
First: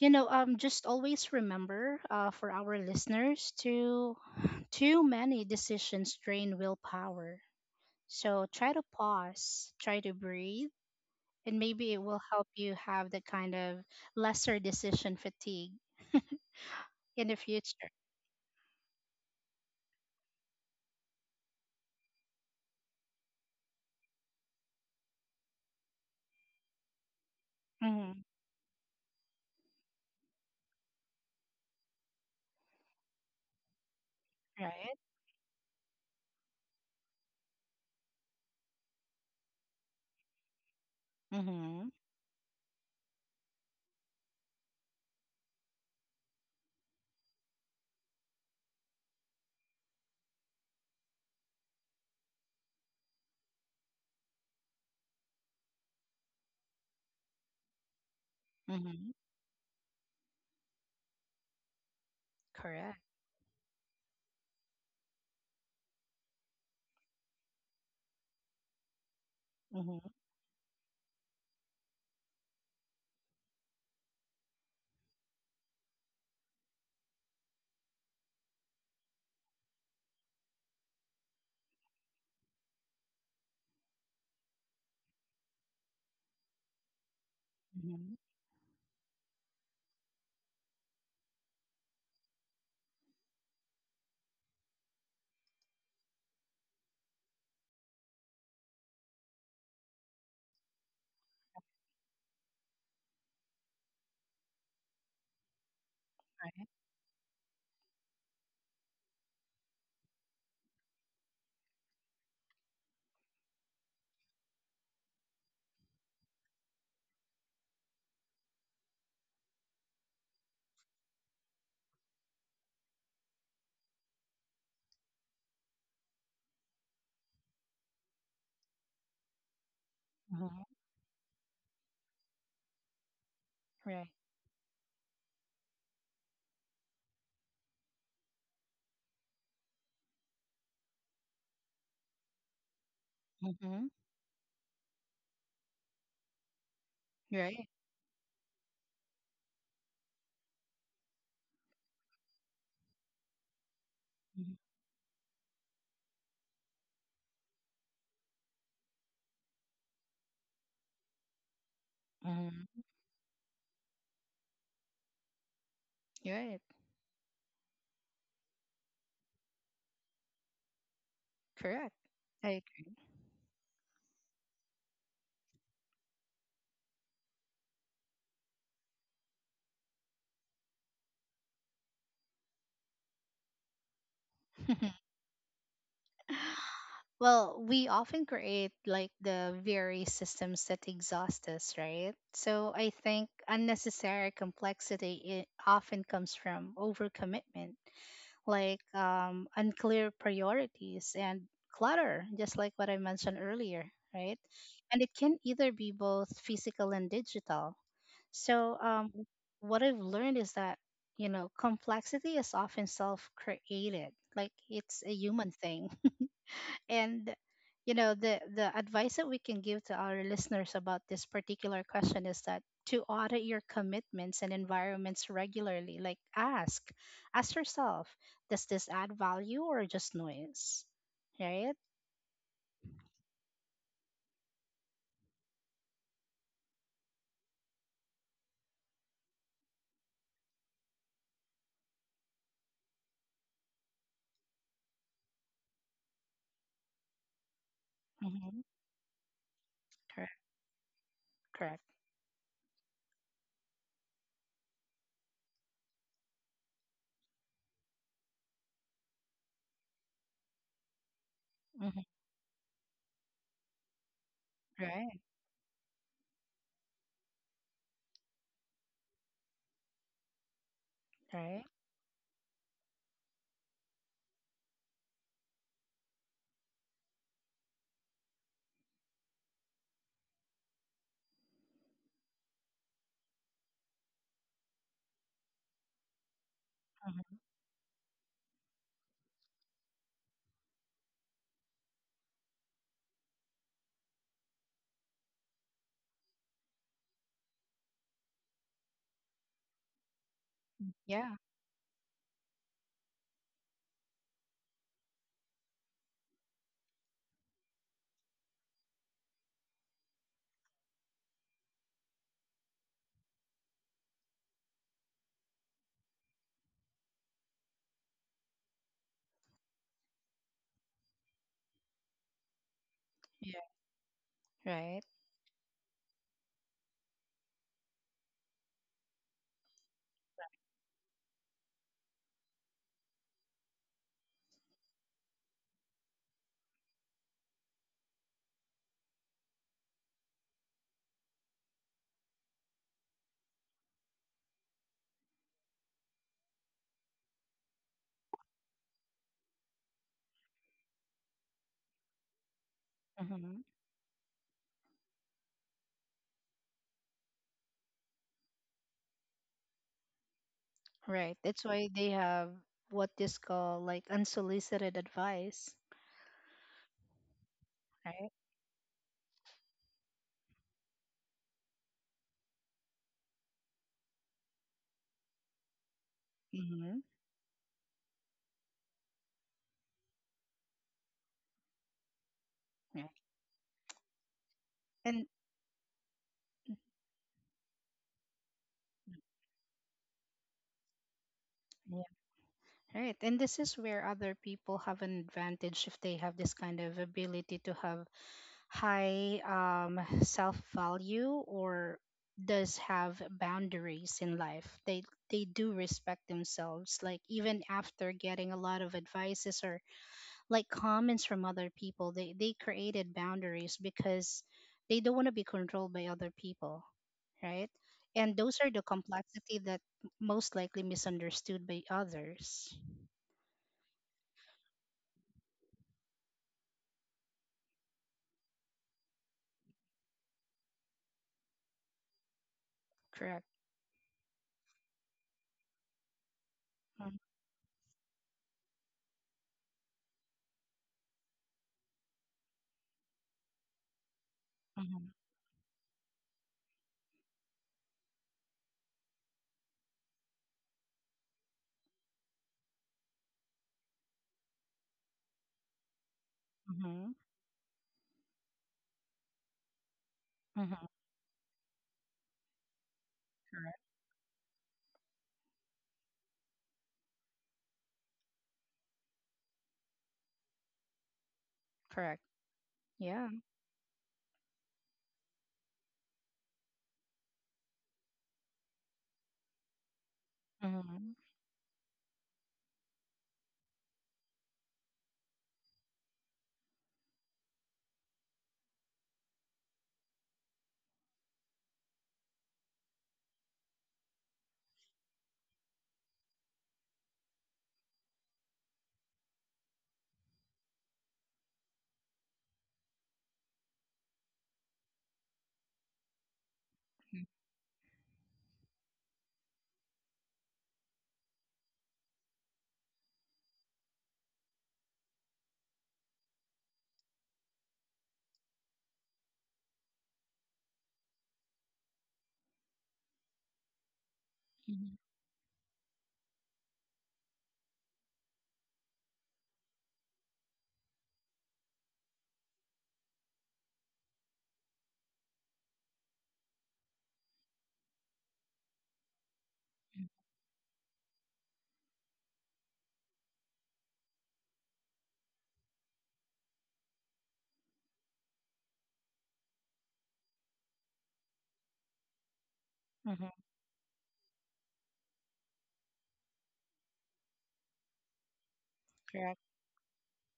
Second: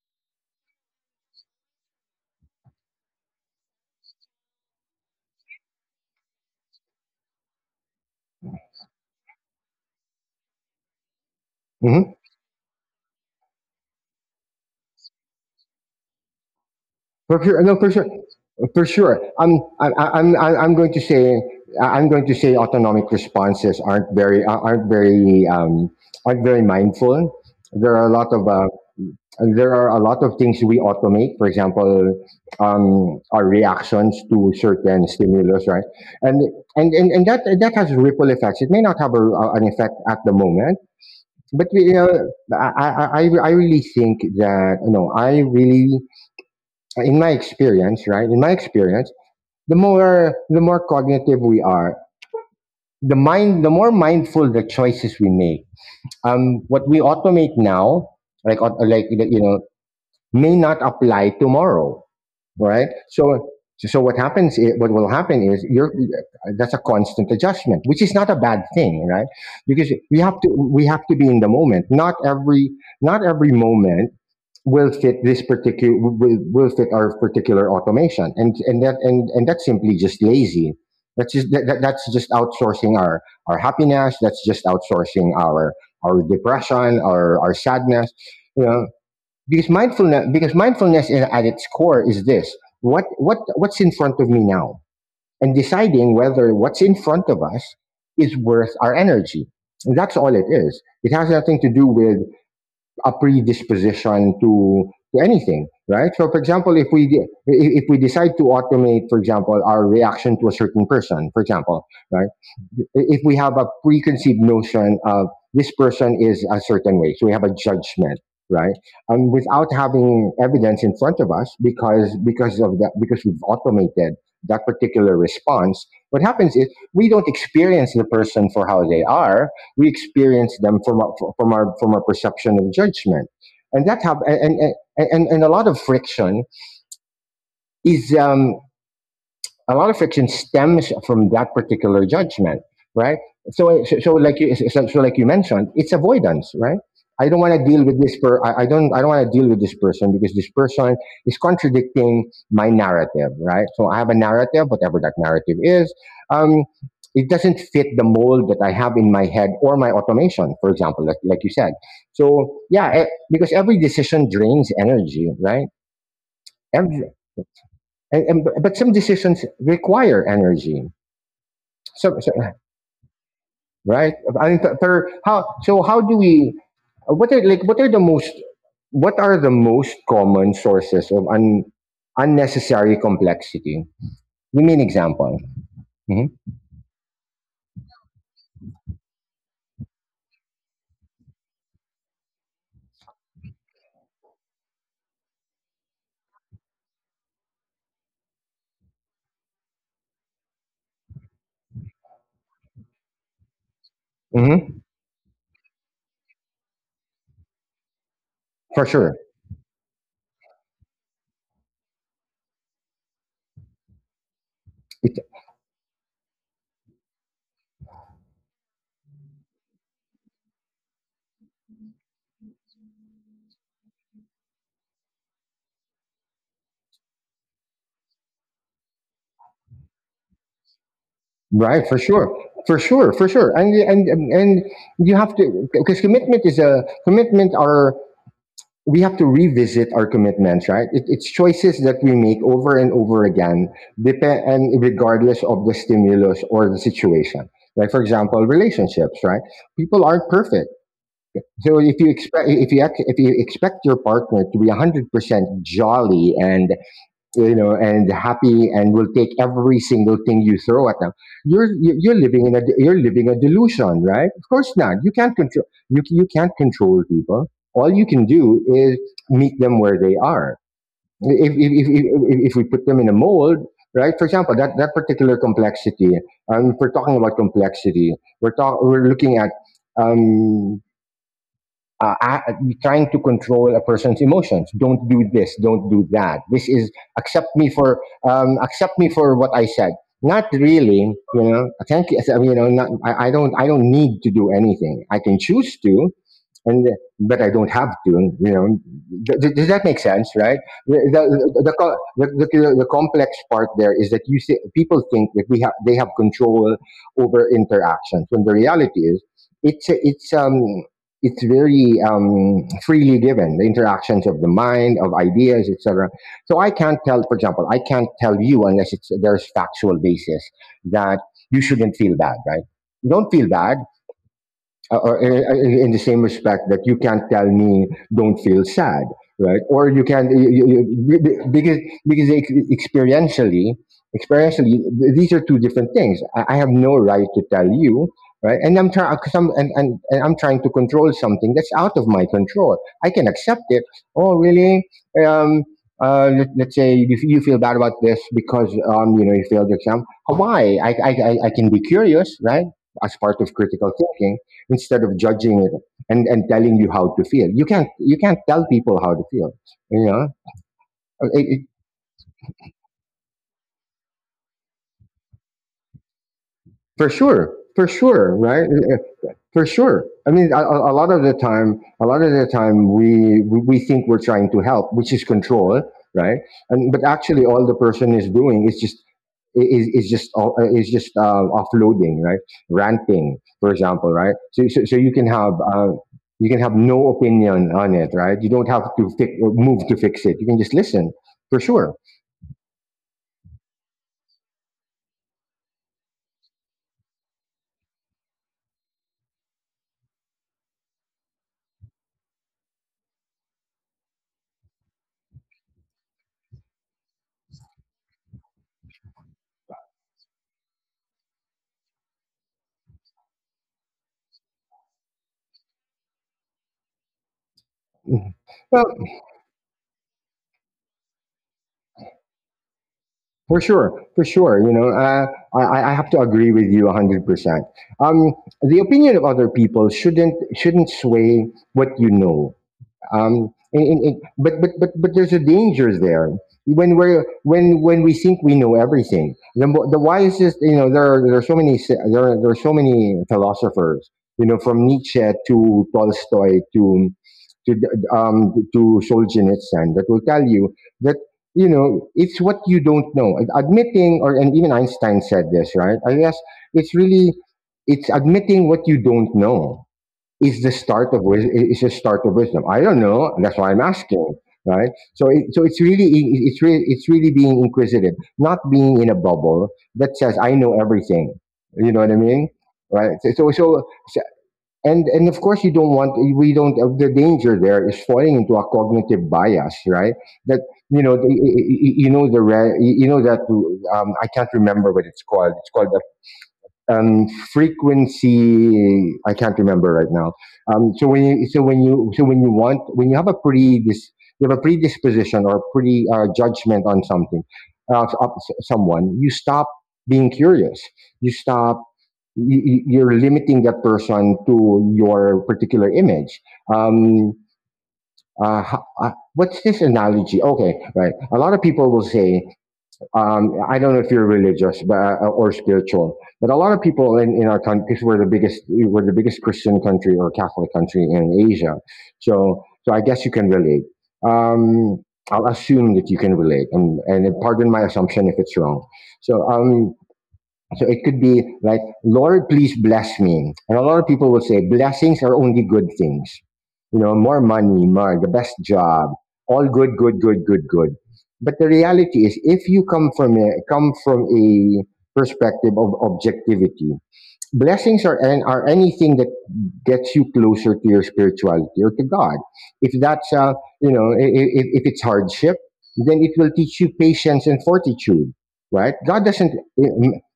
B: just always remember, for our listeners, to too many decisions drain willpower, so try to pause, try to breathe, and maybe it
A: Mm-hmm.
B: will help you have that kind of lesser decision fatigue in the
A: For sure, no,
B: future.
A: for sure, for sure. I'm going to say, I'm going to say, autonomic responses aren't very, aren't very, aren't very mindful. There are a
B: Hmm.
A: lot of, there are a lot of things we automate. For example, our reactions to
B: Right?
A: certain stimulus, right? And and that that has ripple effects. It may not have an effect at the moment, but
B: Mm-hmm.
A: we, I really think that, you know, I really, in my experience, right? In my experience, the more cognitive we are, the more mindful the choices we make. What we automate now, like,
B: Mm-hmm.
A: you know, may not apply tomorrow, right?
B: Correct.
A: So what happens? What will happen is, you're that's a constant adjustment, which is not a bad thing, right? Because
B: Mm-hmm.
A: we have to be in the moment. Not every, not every moment will fit our particular automation, and that's simply just lazy. That's just that's just outsourcing our happiness. That's just outsourcing our depression, our sadness.
B: Mm-hmm.
A: You know, because mindfulness, because mindfulness at its core is this: what what's in front of me now, and deciding whether what's in front of us is worth our energy. And that's all it is. It has nothing to do with a predisposition to anything, right? So, for
B: Right.
A: example, if we decide to automate, for example, our reaction to a certain person, for example, right? If we have a preconceived notion of this person is a certain way, so we have a judgment, right? Without having evidence in front of us, because because we've automated that particular response, what happens is we don't experience the person for how they are. We experience
B: Mm-hmm.
A: them from our, from our from our perception of judgment, and that
B: Right.
A: have and a lot of friction is a lot of friction stems from that particular judgment, right?
B: Mm-hmm.
A: So, so like you mentioned, it's avoidance, right? I don't want to
B: Right.
A: deal with this per. I don't. I don't want to deal with this person because this person is contradicting my narrative, right? So I have a
B: Mm-hmm.
A: narrative, whatever that narrative is. Um, it doesn't fit the mold that I have in my head, or my automation, for example, like you said. So
B: Mm-hmm.
A: yeah, because every decision drains energy, right?
B: Right.
A: Every, but some decisions require energy.
B: Correct.
A: So,
B: I
A: right? I mean, how so? How do we? What are like? What are the most? What are the most common sources of unnecessary complexity? Give me an
B: agree.
A: example. hmm
B: Well, we often create like the very systems that exhaust us, right? So I think unnecessary complexity it often comes from overcommitment, like unclear priorities and clutter, just like what I mentioned earlier, right?
A: hmm.
B: And it can either be both physical and digital. So
A: For sure.
B: what I've learned is that complexity is often self-created, like it's a
A: It,
B: human thing. And the advice that we can give to our listeners about this particular question is that to audit your commitments and environments regularly, like ask yourself, does this add value or just noise? Right?
A: right. For sure. For sure. For sure. And you have to, because commitment is a commitment are we have to revisit our commitments, right? It, it's choices that we make over and over again, and regardless of the stimulus or the situation. Like for example,
B: Mm-hmm.
A: relationships, right? People aren't
B: Correct.
A: perfect. So
B: Correct.
A: if you expect, if you expect your partner to be 100% jolly and, you know, and happy, and will take every single thing you throw at them,
B: Hmm.
A: you're living in a you're living a delusion, right? Of course not. You
B: Right.
A: can't control, you can't control people. All you can do is meet them where they are. If
B: Right.
A: if if, if, if if we put them in a mold, right? For example, that, that particular complexity. If we're talking about complexity, we're looking at, Um, uh, trying to control a person's emotions. Don't do this. Don't do that. This is
B: Hmm.
A: Accept me for, accept me for what I said. Not really, you know. Thank you. You know, not, I don't. I don't need to do anything. I can choose to, and but I don't have to. You know, does that make sense? Right? The
B: Yeah.
A: the the, co- the, the, the complex part there is that you see, people think that we have they have control over interactions when the reality is it's it's very freely given, the interactions of the mind, of ideas, etc. So I can't tell, for example, I can't tell you unless it's there's factual basis that you shouldn't feel bad, right? Don't feel
B: Yeah.
A: bad.
B: Right.
A: Or In the same respect that you can't tell me don't feel sad, right? Or you can because experientially, experientially these are two different things. I have no right to tell you, right? And I'm trying some and I'm trying to control something that's out of my control. I can accept it. Oh, really? um let's say you feel bad about this because you know, you failed the exam. Why? I can be curious, right? As part of
B: Hmm.
A: critical thinking, instead of judging it and telling you how to feel. You can't tell people how to feel. You know, It-
B: Right. That's
A: it-
B: why they have what is called like unsolicited advice.
A: for
B: Right.
A: sure, right? For sure. I mean, a, lot of the time, a lot of the time, we think we're trying to help, which is control, right? And
B: Mm-hmm.
A: but actually, all the person is doing is is just is just offloading, right?
B: Right.
A: Ranting, for example, right? So you
B: And
A: can have. You can have no opinion on it, right? You don't have to fix or move to fix it. You can just listen, for sure.
B: Right. And this is where other people have an advantage if they have this kind of ability to have high self value or does have boundaries in life. They do respect themselves. Like even after getting a lot of advices or like comments from other people, they created boundaries because they don't want to be controlled by other people. Right?
A: Mhm.
B: And those are the
A: Well,
B: complexity that most likely misunderstood by others.
A: for sure, for sure. You know, I have to agree with you 100%. Um, the opinion of other people shouldn't sway what you know.
B: Correct.
A: But, but there's a danger there when we're when we think we know everything, the, the wisest. You know, there are, there are, there are so many philosophers, you know, from
B: Mm-hmm.
A: Nietzsche to Tolstoy to to to Solzhenitsyn that will tell you that, you know, it's what you don't know. Admitting, or and even Einstein said this, right? I guess it's
B: Mm-hmm.
A: really, it's admitting what you don't know is the
B: Mm-hmm.
A: start of wisdom. Is the start of wisdom. I don't know. And that's why
B: Correct.
A: I'm asking, right? So, so it's really, it's really, it's really being inquisitive, not being in a bubble that says I know everything. You know what I
B: Correct.
A: mean, right?
B: Yeah.
A: And of course, you don't want. We don't. The danger there is falling into a cognitive bias, right? That you
B: Mm-hmm.
A: know, the, you know the you know that I can't remember what it's called. It's called um, frequency, I can't remember right now. So when you want, when you have a you have a predisposition or pre judgment on something, uh, someone, you stop being curious. You stop. Are limiting that person to your particular image. Um, uh, what's this analogy? Okay, right. A lot of people will say I don't know if you're religious but, or spiritual, but a lot of people in our country, because we're the biggest Christian country or Catholic country in Asia. So, so I guess you can relate.
B: Mm-hmm.
A: Um, I'll assume that you can relate and pardon my assumption if it's wrong. So, so it could be like, Lord, please bless me. And a lot of people will say, blessings are only good things. You know, more money, more, the best job, all good, good, good, good, good. But the reality is, if you come from a perspective of objectivity, blessings are anything that gets you closer to your spirituality or to God. If that's
B: Mm-hmm.
A: you know, if it's hardship, then it will teach you patience and fortitude, right? God
B: Correct.
A: doesn't eh,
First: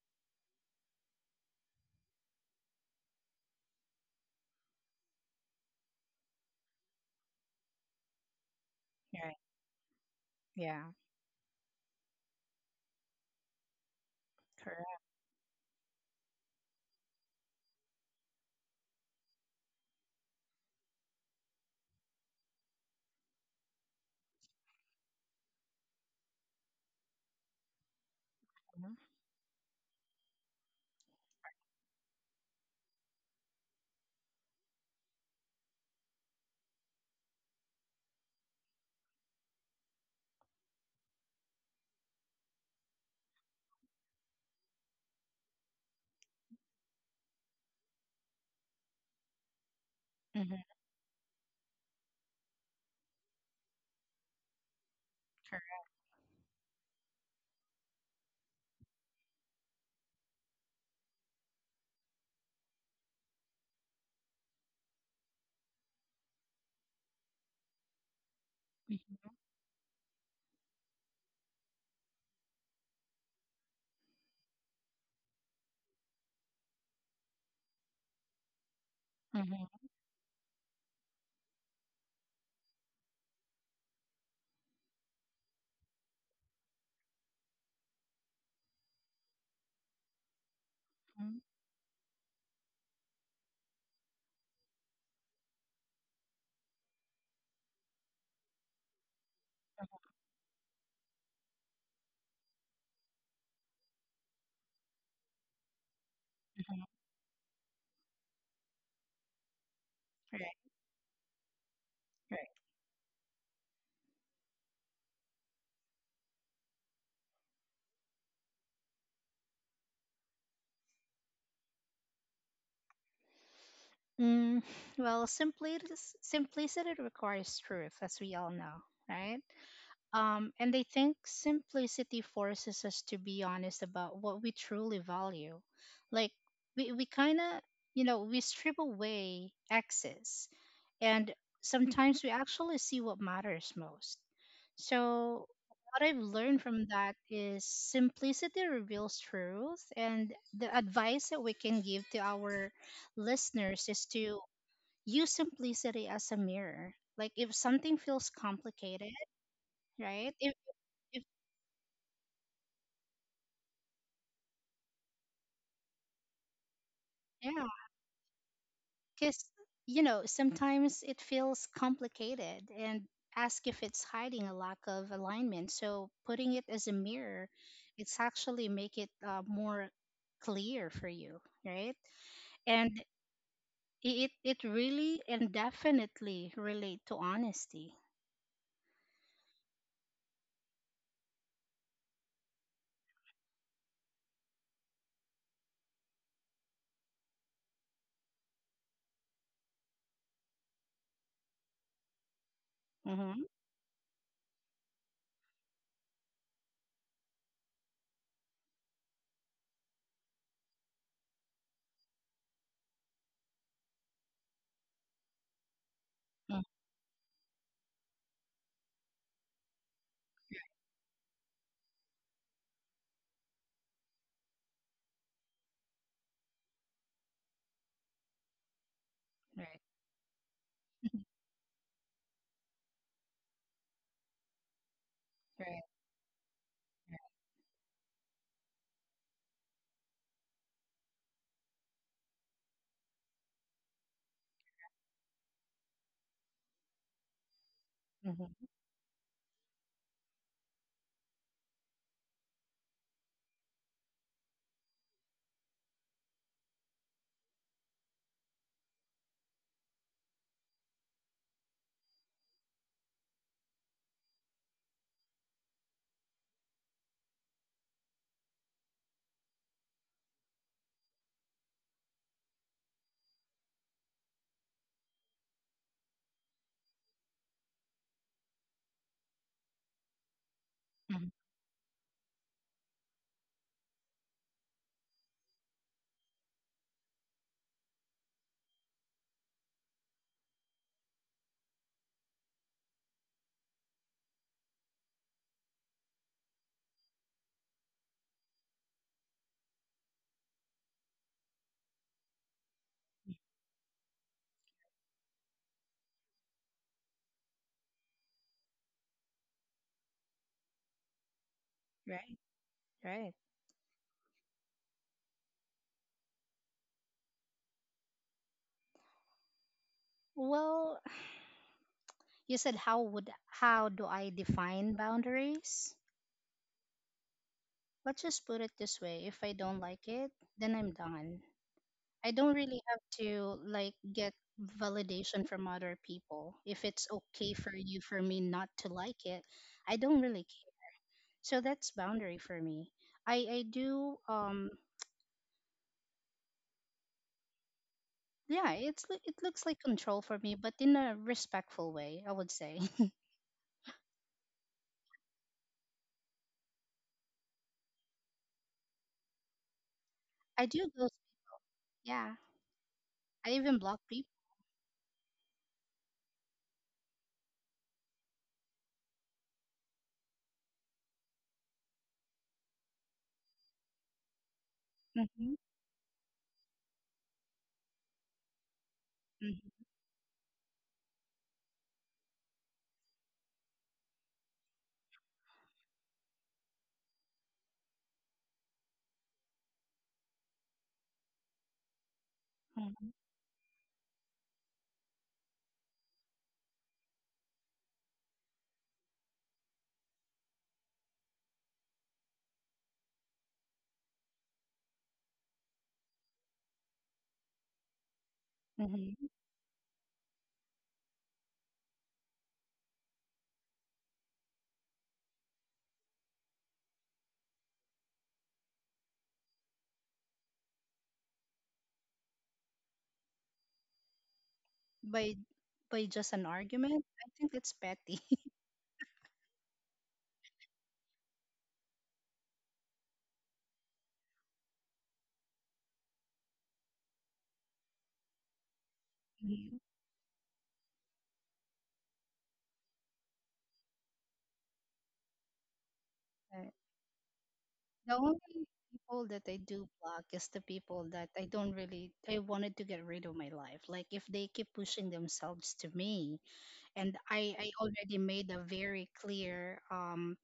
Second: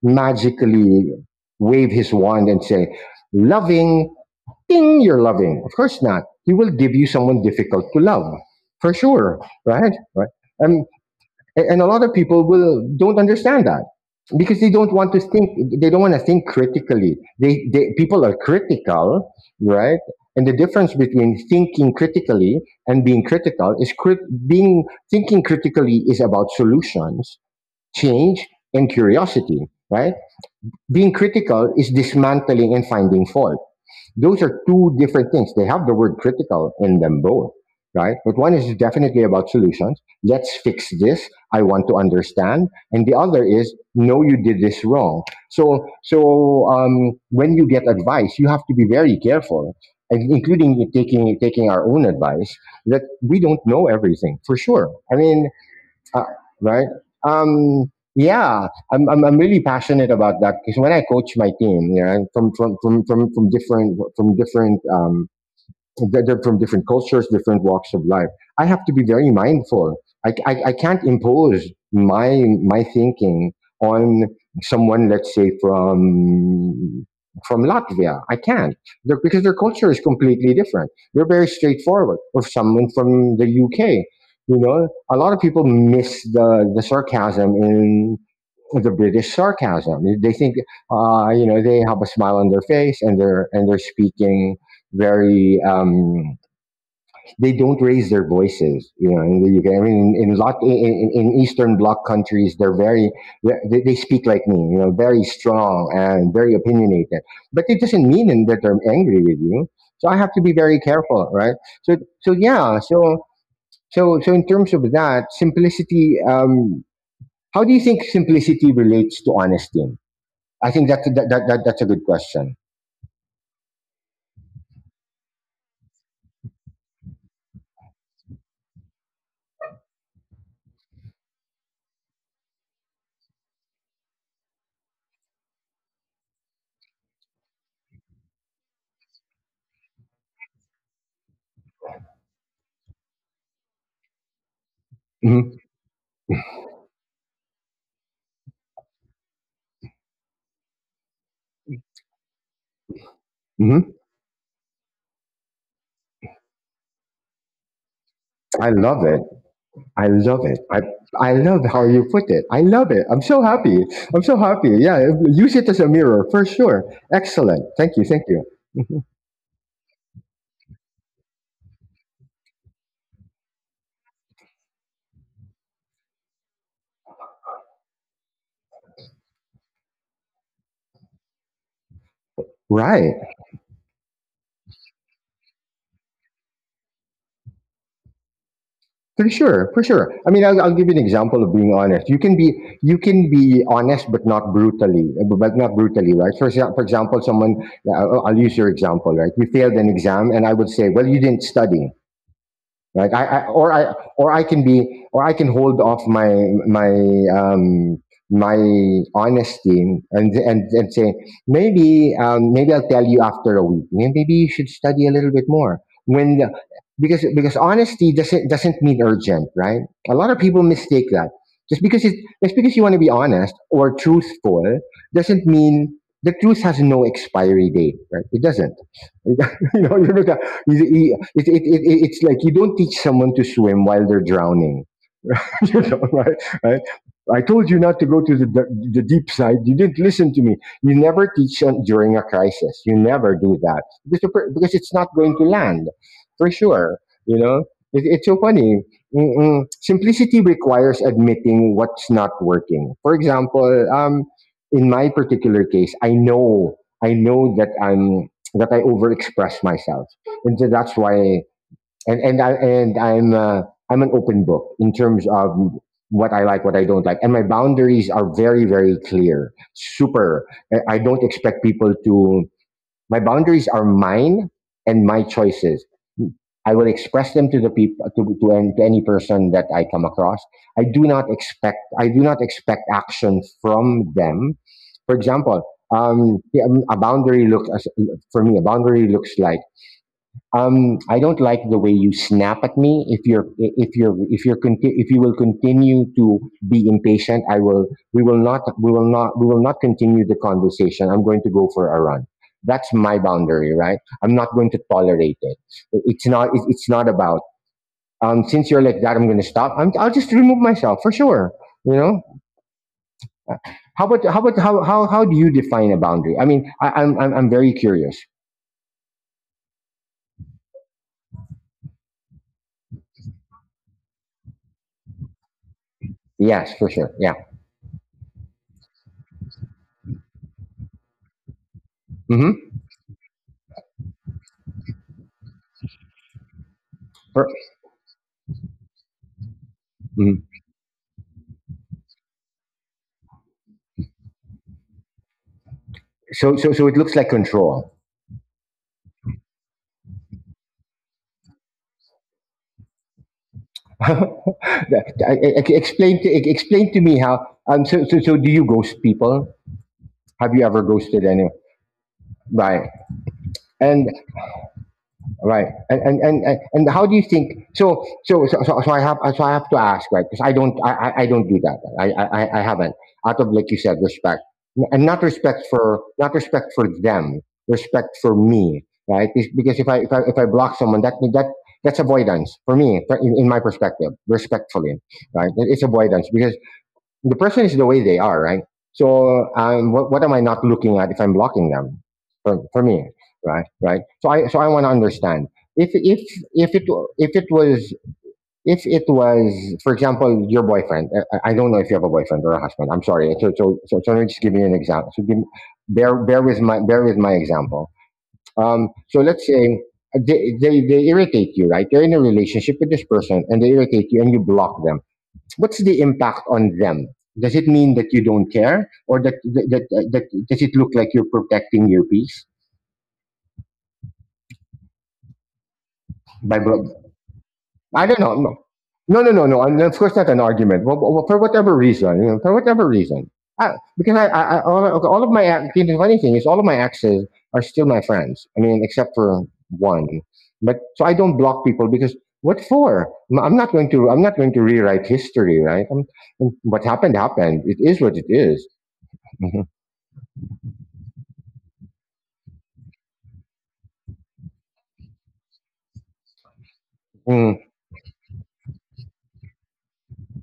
A: magically wave His wand and say, "Loving, ding, you're loving." Of course not. He will give you someone difficult to love, for
B: Right.
A: sure, right? Right.
B: Yeah.
A: Um. A- and a lot of people will don't understand that because they don't
B: Correct.
A: want to think, they don't want to think critically. They People are critical, right? And the difference between thinking critically and being critical is crit- being thinking critically is about solutions, change, and curiosity, right? Being critical is dismantling and finding fault. Those are two different things. They have the word critical in them both, right? But one is definitely about solutions. Let's fix this. I want to understand. And the other is, no, you did this wrong. So, so when you get advice, you have to be very careful, and
B: Mm-hmm.
A: including taking our own advice, that we don't know everything for sure. I mean,
B: Correct.
A: uh, right? Um, yeah, I'm really passionate about that because when I coach my team, you know, from different, they're from different cultures, different walks of life. I have to be very
B: Mm-hmm.
A: mindful. I can't impose my thinking on someone, let's say from Latvia. I can't. Because their
B: Mm-hmm.
A: culture is completely different. They're very straightforward. Or someone from the UK. You know, a lot of people miss the sarcasm in the British sarcasm. They think, you know, they have a smile on their face and they're speaking very they don't raise their voices, you know, in the UK. I mean, in lot in Eastern Bloc countries, they're very they speak like me, you know, very strong and very
B: Mm-hmm.
A: opinionated, but it doesn't mean that they're angry with you. So I have to be
B: Right.
A: very careful, right?
B: Right.
A: Yeah, so in terms of that simplicity, how do you think simplicity relates to honesty? I think that's that that's a good question.
B: Mm, well, simply simplicity requires truth, as we all know, right? And I think simplicity forces us to be honest about what we truly value. Like we kind of, we strip away excess and sometimes we actually see what matters most. So,
A: Hmm.
B: what I've learned from that is simplicity reveals truth, and the advice that we can give to our listeners
A: Hmm.
B: is to use simplicity as a mirror. Like, if something feels
A: I love
B: complicated,
A: it. I
B: right?
A: love it.
B: If
A: I love how you put it. I love it. I'm so happy. I'm so happy. Yeah, use it as a mirror, for sure.
B: Yeah,
A: Excellent. Thank you. Thank you.
B: because sometimes it feels complicated and ask if it's hiding a lack of alignment, so putting it as a mirror, it's actually make it more clear for you, right? And
A: Right.
B: it really and definitely relate to honesty.
A: For sure. For sure. I mean, I'll give you an example of being honest. You can be honest, but not brutally. But not brutally, right? For for example, someone. I'll use your example, right? You failed an exam, and I would say, "Well, you didn't study." Like
B: Mm-hmm.
A: I or I, or I can be, or I can hold off my my um my honesty, and and say, maybe, maybe I'll tell you after a week. Maybe you should study a little bit more when the,
B: Mm-hmm.
A: because honesty doesn't mean urgent, right? A lot of people mistake that. Just because it just because you want to be honest or truthful doesn't mean the truth has no expiry date, right? It doesn't. you
B: Right.
A: you look, it, it's like you don't teach someone to swim while they're drowning. You
B: Right.
A: know, right? Right?
B: Right.
A: I told you not to go to the deep side. You didn't listen to me. You never teach during a crisis. You never do that because it's not going to land for sure. You know, it's so
B: Hmm.
A: funny. Mm-mm. Simplicity requires admitting what's not working. For example, um, in my particular case, I know that I'm that I overexpress myself, and so that's why and I and I'm an open book in terms of what I like, what I don't like, and my boundaries are very very clear. Super. I- don't expect people to. My boundaries are mine and my choices. I will express them to the people to any person that I come across.
B: Hmm.
A: I do not expect action from them. For example, yeah, a for me, a boundary looks like, I don't like the way you snap at me. If if you will continue to be impatient, I will. We will not continue the conversation. I'm going to go for a run. That's my boundary, right? I'm not going to tolerate it. It's not. It's not about. Since you're like that, I'm going to stop. I'll just remove myself, for sure. You know.
B: Right. Right.
A: How about how do you define a boundary? I mean, I, I'm very curious.
B: Well, you said, how do I define boundaries?
A: Yes, for sure. Yeah.
B: Let's just put it this way: if I don't like it, then I'm done. I don't
A: Mm-hmm.
B: really have to like get validation from other people. If it's okay for you for me not to like it, I don't really care. So that's boundary for me. I do
A: So, so, so it looks like control.
B: yeah, it's it looks like control for me, but in a respectful way, I would say.
A: Explain to me how. So do you ghost people? Have
B: I
A: you ever
B: do, go
A: ghosted anyone?
B: yeah,
A: Right.
B: I even block
A: And
B: people.
A: right. And how do you think? So I have, so I have to ask, right? Because I don't, I don't do that. I haven't, out of, like you said, respect. And not
B: Hmm.
A: respect for, not respect for them, respect for me, right? It's because
B: Hmm.
A: if I if I if I block someone, that that's avoidance for me in my perspective, respectfully, right? It's avoidance because the person is the way they are, right? So what am I not looking at if I'm blocking them? For me, Right. So I want to understand if if it if it was if it was for example your boyfriend. I don't know if you have a boyfriend or a husband. I'm sorry. So let me just give you an example. Bear with my bear with my example. So
B: Hmm.
A: let's say they irritate you, right? You're in a relationship with this person and they irritate you and you block them. What's the impact on them? Does it mean that you don't care, or that does it look like you're protecting your peace
B: By by just an
A: by?
B: argument, I think it's
A: I
B: petty.
A: don't know. No, no, no, no, no. And of course, not an argument. Well, for whatever reason, you know, for whatever reason, because all of my the funny thing is all of my exes are still my friends. I mean, except for one. But so I don't block people because what for? I'm not going to. I'm not going to rewrite history, right?
B: Mhm.
A: What happened happened. It is
B: The
A: what it
B: only
A: is.
B: people that I do block is the people that I don't really, I wanted to get rid of my life. Like if they keep pushing themselves to me and I I already made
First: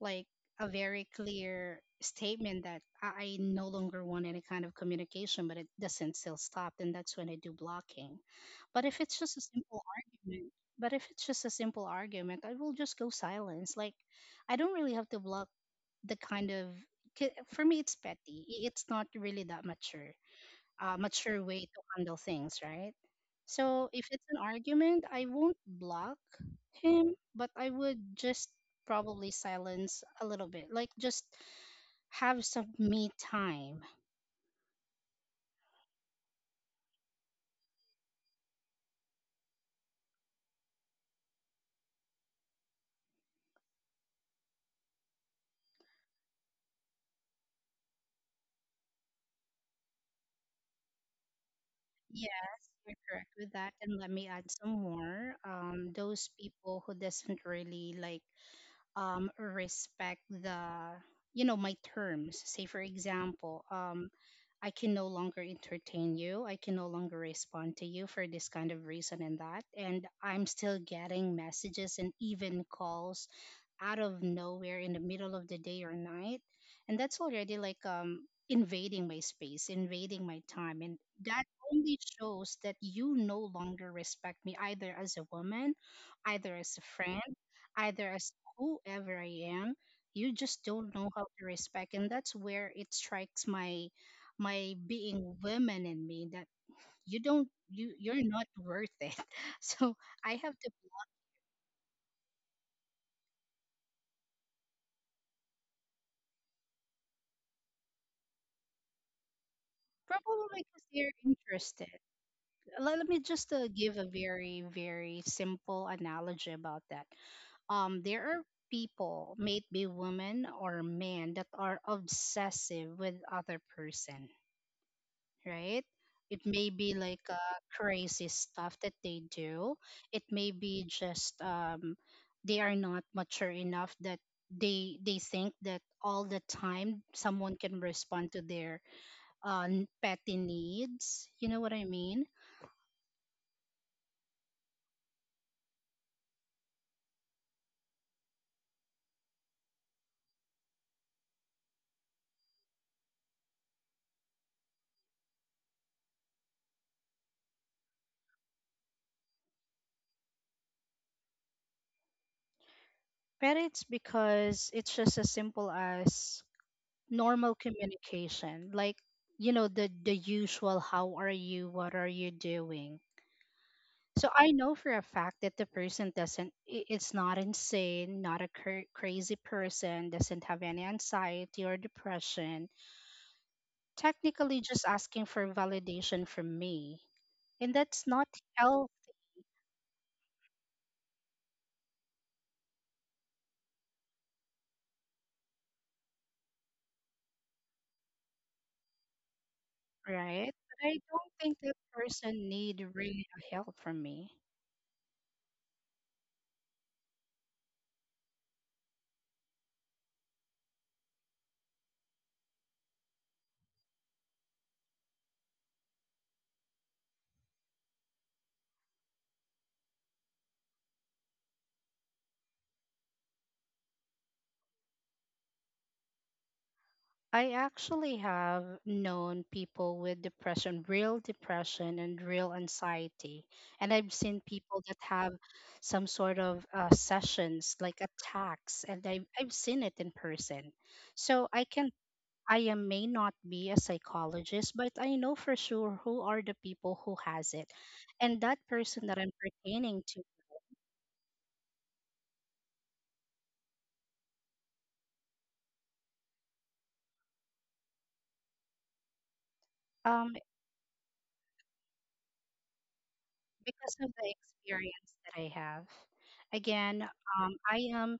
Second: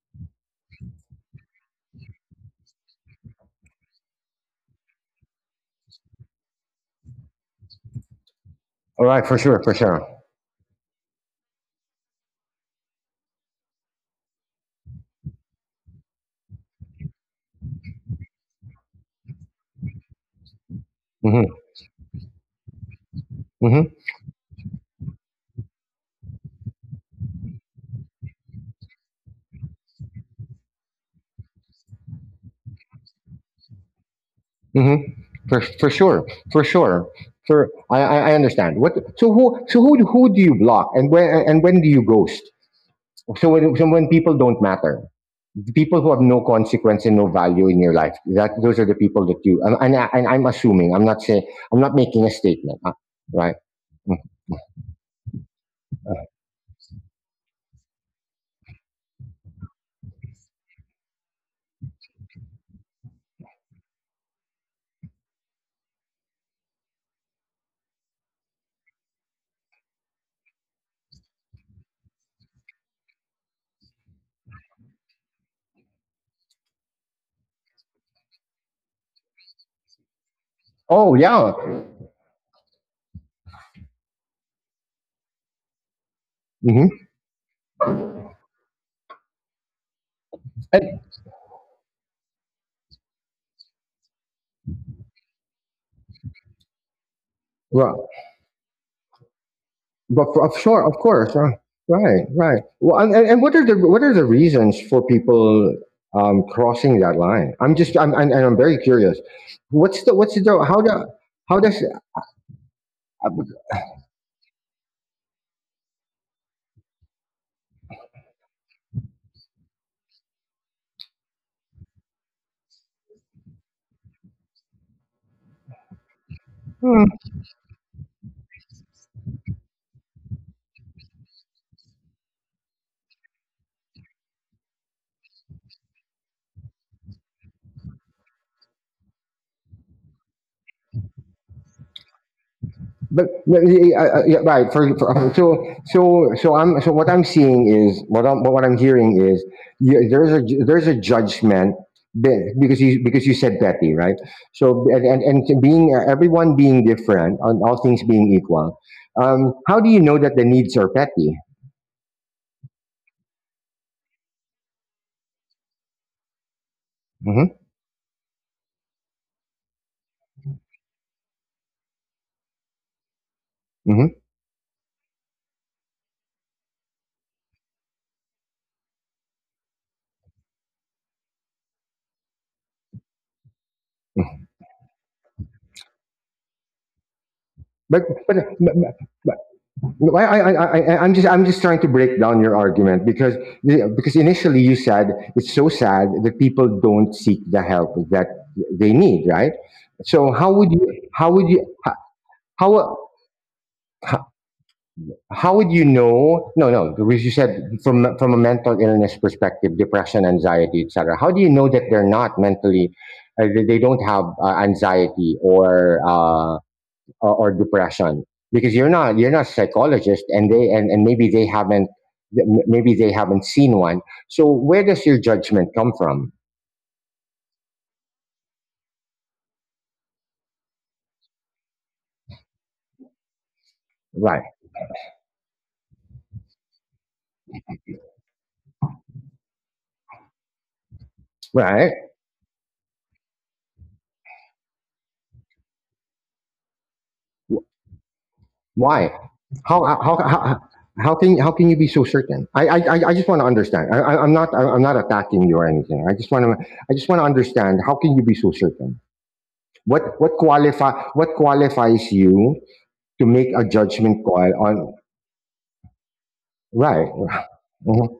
B: like a very clear statement that I no longer want any kind of communication, but it doesn't still stop, then that's when I do blocking. But if
A: All
B: it's
A: right,
B: just
A: for
B: a
A: sure, for
B: simple
A: sure.
B: argument, but if it's just a simple argument, I will just go silence. Like, I don't really have to block. The kind of ki- For me it's petty, it's not really that mature, mature
A: Hmm.
B: way to handle things, right?
A: Hmm.
B: So if it's an argument I won't block him, but I would just probably silence a little bit, like just have some me time.
A: Hmm. For sure, for sure. I understand. What So who do you block, and when, and when do you ghost? So when people don't matter, the people who have no consequence and no value in your life. That those are the people that you. And I'm assuming. I'm not saying. I'm not making a
B: Yes,
A: statement.
B: you're correct with
A: Right.
B: that, and let
A: Mm.
B: me add some more. Those people who doesn't really, like, respect the, my terms. Say for example, I can no longer entertain you. I can no longer respond to you for this kind of reason and that. And I'm still getting messages and even calls out of nowhere in the middle of the day or night. And that's already like, invading my space, invading my time. And
A: Oh
B: that
A: yeah.
B: only shows that you no longer respect me either as a woman, either as a
A: Hmm.
B: friend, either as whoever I am. You just don't know how to respect. And that's where it strikes my being women in me, that you're not worth it. So I have
A: Of
B: to.
A: sure, of course, right, right. Well, and what are the reasons for people crossing that line? I'm, and I'm very curious. What's
B: Probably
A: the, how
B: because
A: do,
B: they're
A: how does?
B: interested. Let me
A: uh,
B: just give a very very simple analogy about that. There are people, may it be women or men, that are obsessive with other person, right? It may be
A: hmm.
B: like, crazy stuff that they do. It may be just, they are not mature enough that they think that all the time someone can respond to their, uh, petty needs. You know what I mean?
A: Yeah, right. For so so so I'm so what I'm seeing is what I'm hearing is yeah, there's a there's a judgment because you said petty, right? So and being everyone being different, on all things being equal, how do you know that the needs are petty?
B: But it's because it's just as simple as normal
A: Hmm.
B: communication, like, the usual, how are you, what are you doing?
A: Hmm.
B: So I know for a fact that the person doesn't, it's not insane, not a crazy person, doesn't have any anxiety or depression, technically just asking for validation from me. And
A: But
B: that's not
A: but.
B: help,
A: but no, I'm just trying to break down your argument because initially you said it's so sad that people don't seek the help that they need, right? So
B: right? But I don't think that person need
A: how,
B: really help from
A: how,
B: me.
A: how would you know? No, no, because you said from a mental illness perspective, depression, anxiety, etc. How do you know that they're not mentally, uh, they don't have anxiety or or depression, because you're not a psychologist, and they and maybe they haven't seen one. So where does your judgment come from?
B: I actually have known people with depression, real depression and real anxiety. And I've seen
A: Right.
B: people that have some sort of, sessions like attacks, and I've seen it in person. So I can,
A: Right.
B: may not be a psychologist, but I know for sure who are the people who has it. And that person
A: Why?
B: that I'm
A: how
B: pertaining
A: how
B: to,
A: how, how can you be so certain? I just want to understand. I'm not I'm not attacking you or anything. I just want to understand. How can you be so certain? What
B: um,
A: what qualify what qualifies you to make a
B: because of
A: judgment
B: the
A: call on?
B: experience that I have. Again,
A: Right?
B: I am
A: Mm-hmm.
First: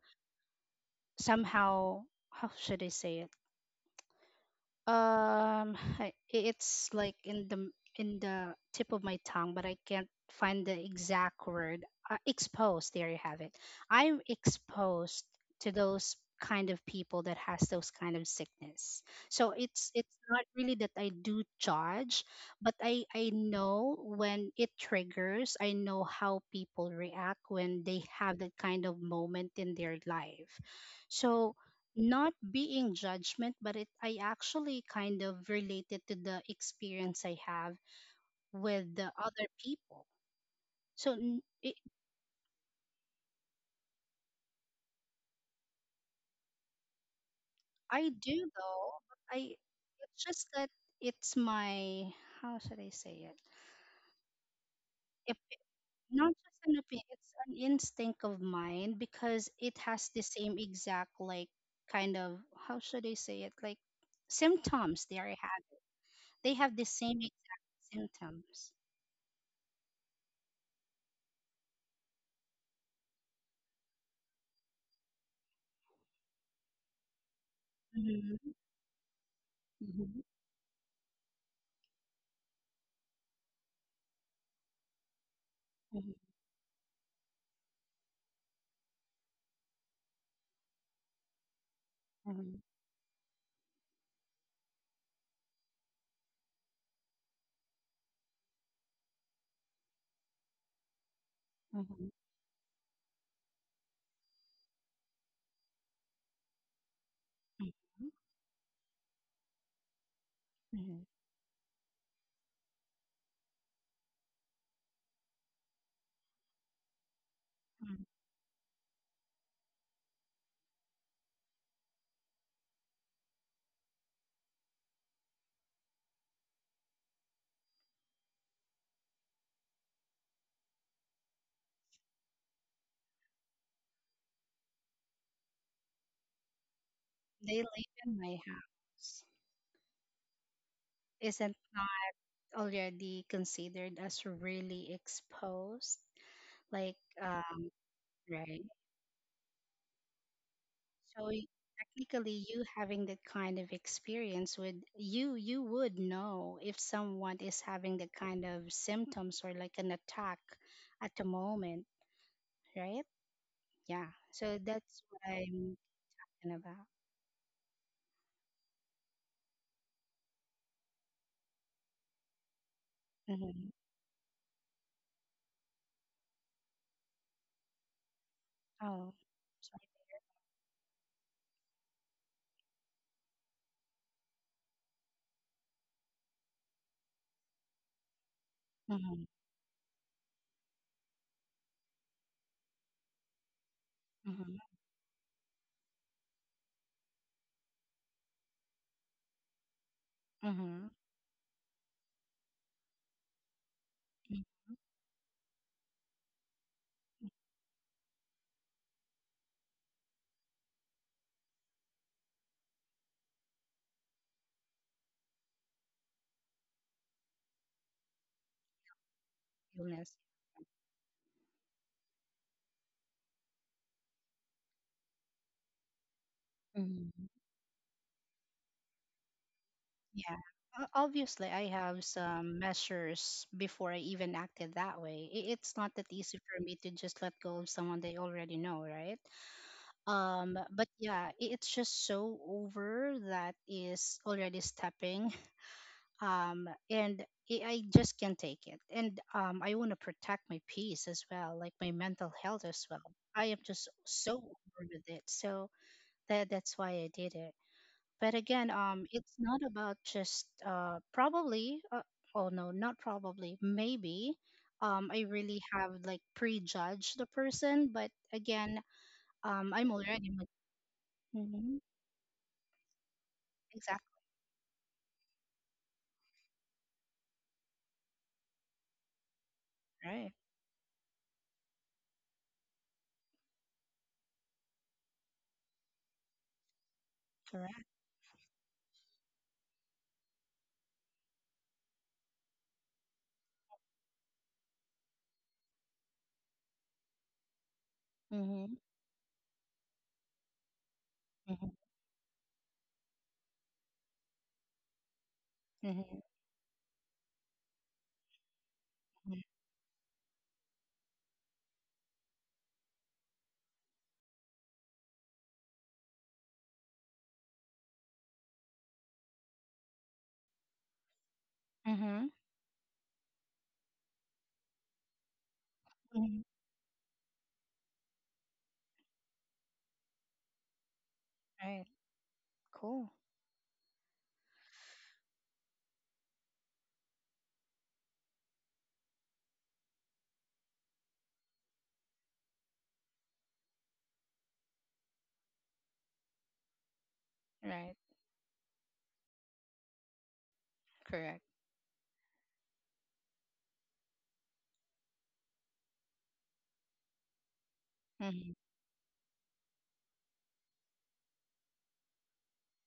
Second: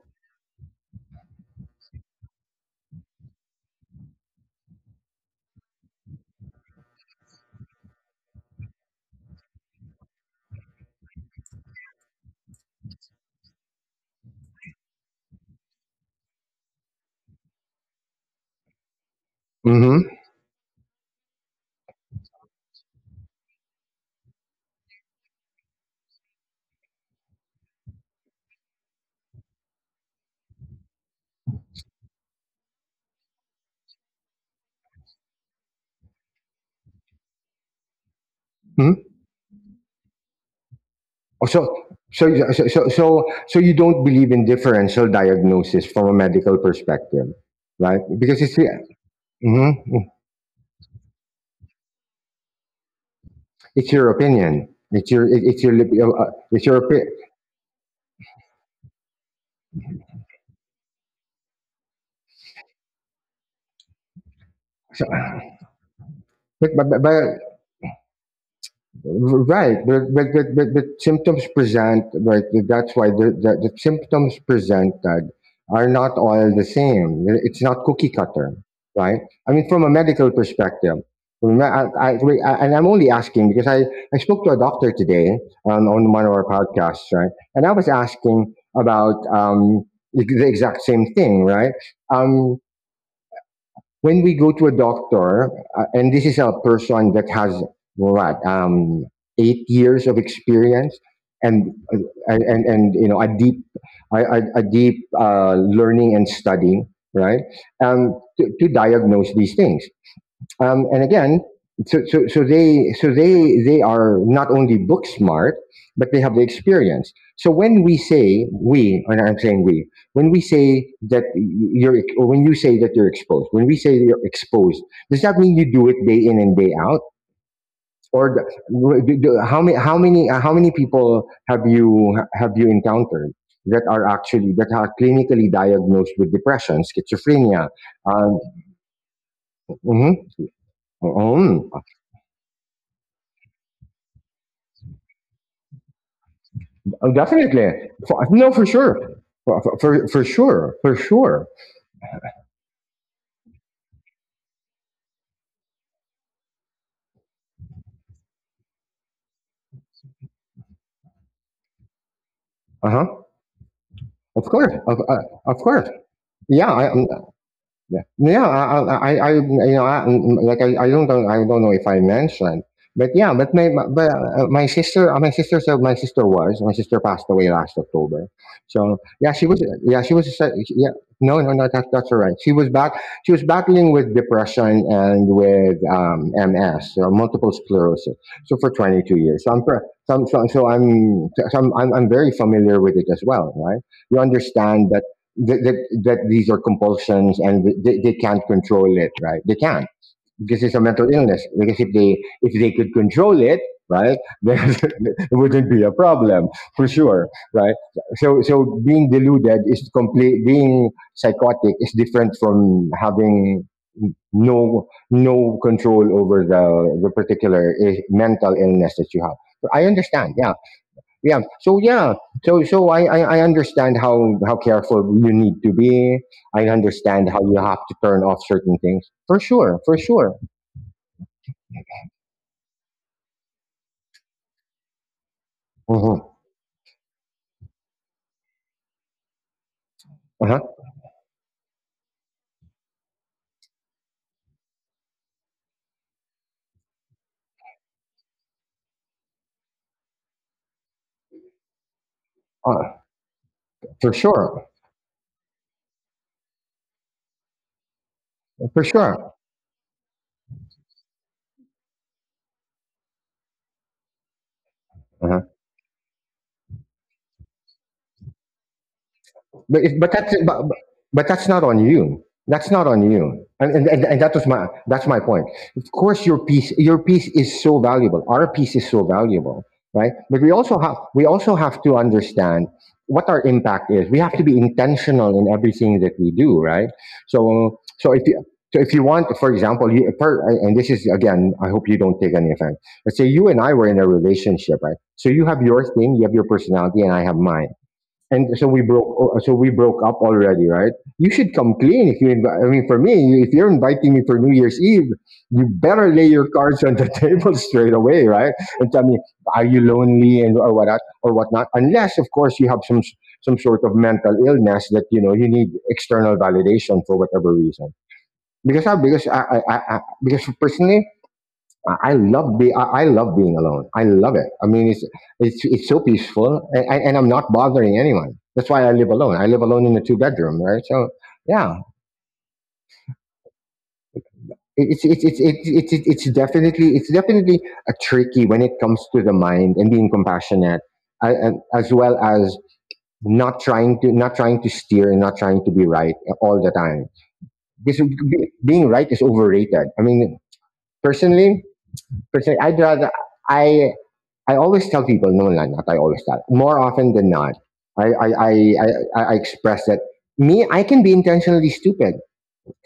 B: somehow, how should I say it? It's like in the, tip of my tongue, but I can't find the exact word. Exposed. There you have it. I'm exposed to those kind of people that has those kind of sickness. So
A: Mm-hmm.
B: it's
A: Mm-hmm.
B: not really that I do judge, but I know when it triggers. I know how people react when they have that kind of moment in their life. So not being judgment, but it I actually kind of related to the experience I have with the other people. So
A: Oh, so,
B: it,
A: so you don't believe in differential diagnosis from a medical perspective, right?
B: I do though. But I
A: Hmm.
B: it's just that it's my, how should I say it?
A: It's your opinion. It's your
B: If,
A: it, it's your li-
B: Not just
A: it's
B: an
A: your opi-
B: opinion, it's an instinct of mine because it has the same exact, like, kind of, how should I say it, like,
A: so,
B: symptoms they are having. They
A: but,
B: have the
A: but,
B: same
A: but
B: exact symptoms.
A: right, but but symptoms present, right? That's why the symptoms presented are not all the same. It's not cookie
B: Hmm.
A: cutter, right? I mean, from a medical perspective, from a- I, we- I- and I'm only asking because I spoke to a doctor today, on
B: Hmm.
A: one of our podcasts, right? And I was asking about, um, the exact same thing, right? Um,
B: Mhm,
A: when we go to a doctor, and this is a person that has what, 8 years of experience and,
B: mhm,
A: and and, you know, a deep a deep, learning and studying, right?
B: mhm,
A: To diagnose these things. And
B: mhm,
A: again, so they are not only book smart, but they have the experience. So when we
B: mhm.
A: say we, and I'm saying we, when we say that you're, or when you say that you're exposed, when we say you're exposed, does that mean you do it day in and day out? Or how many people have you encountered that are actually that are clinically diagnosed with depression,
B: They
A: schizophrenia?
B: live in my
A: Um,
B: house.
A: mhm,
B: Isn't
A: mhm.
B: not already considered as really exposed? Like,
A: Oh, definitely. For, no,
B: right.
A: for sure. For sure. For
B: So
A: sure.
B: technically, you having that kind of experience, would you you would know if someone is having that kind of symptoms or like an attack at the moment,
A: Uh
B: right?
A: huh.
B: Yeah.
A: Of
B: So
A: course.
B: that's what
A: Of
B: I'm
A: course.
B: talking
A: Yeah.
B: about.
A: I, Yeah. Yeah, I you know, I, like, I don't know if I mentioned, but yeah,
B: Hmm.
A: but, my sister so my sister was. My sister passed away last October. So,
B: Oh, sorry.
A: yeah, she was a yeah. No, no, no, that's all right. She was battling with depression and with, um, MS, so multiple sclerosis. So for 22
B: Mm-hmm,
A: years. So I'm pre- so, I'm- so, so I'm so I'm very familiar with it as well, right? You
B: mm-hmm,
A: understand that that these are compulsions, and they, can't control it, right? They can't, because it's a
B: mm-hmm.
A: mental illness. Because if they could control it, right,
B: Mm,
A: then it wouldn't be a problem, for sure, right? So, being deluded is complete. Being psychotic is different from having no control over the particular mental illness that you have. So I
B: illness.
A: understand. Yeah, yeah. So I understand how careful you need to be. I
B: Mm,
A: understand how you have to turn off certain things, for sure, for sure.
B: yeah. Obviously, I have some measures before I even acted that way. It's not that
A: Mhm.
B: easy for me to just let go of someone they already know, right?
A: Uh-huh.
B: But yeah, it's just so over, that is already stepping. And I just can't take it. And I want to protect my peace as well, like my mental health as well.
A: Uh,
B: I am just
A: for
B: so
A: sure,
B: over with it. So that's why I did it. But again,
A: for
B: it's
A: sure.
B: not about just probably. Oh no, not probably. Maybe. I
A: Uh-huh.
B: really have like prejudged the person, but again,
A: But
B: I'm
A: if,
B: already.
A: but that's not
B: Mm-hmm,
A: on you. That's not on you.
B: exactly
A: And that was my that's my point. Of course, your piece, is so valuable. Our piece is so valuable, right?
B: right.
A: But we also have to understand what our impact is. We have to be intentional in everything that we do, right? So
B: Correct.
A: so if you so if you want, for example, and this is again, I hope you don't take any offense. Let's say you and I were in a relationship, right? So you have your thing, you have your personality, and I have mine. And so
B: Mm-hmm,
A: we broke. Oh, So we broke up already, right? You should
B: mm-hmm,
A: come clean if you. I mean, for me, if you're inviting me for New Year's Eve, you better lay your cards on the table straight away, right? And tell me,
B: mm-hmm,
A: are you lonely, and or what or whatnot? Unless, of course, you have some some sort of mental illness that you know you need external validation for, whatever reason. Because because personally, I
B: mm-hmm,
A: love be I love being alone. I love it. I mean, it's so
B: hmm.
A: peaceful, and I'm not bothering anyone. That's why I live alone. I live alone in a two-bedroom, right? So yeah,
B: Right. Cool.
A: it's definitely a tricky when it comes to the mind and being compassionate, as well as not trying to steer, and not trying to be right all the time.
B: Right.
A: Because being right is overrated. I mean,
B: Correct.
A: personally, I'd rather. I I always tell people, no, not, not I always tell. More often than not, I, I, I,
B: Mm-hmm,
A: I, I express that me, I can be intentionally stupid.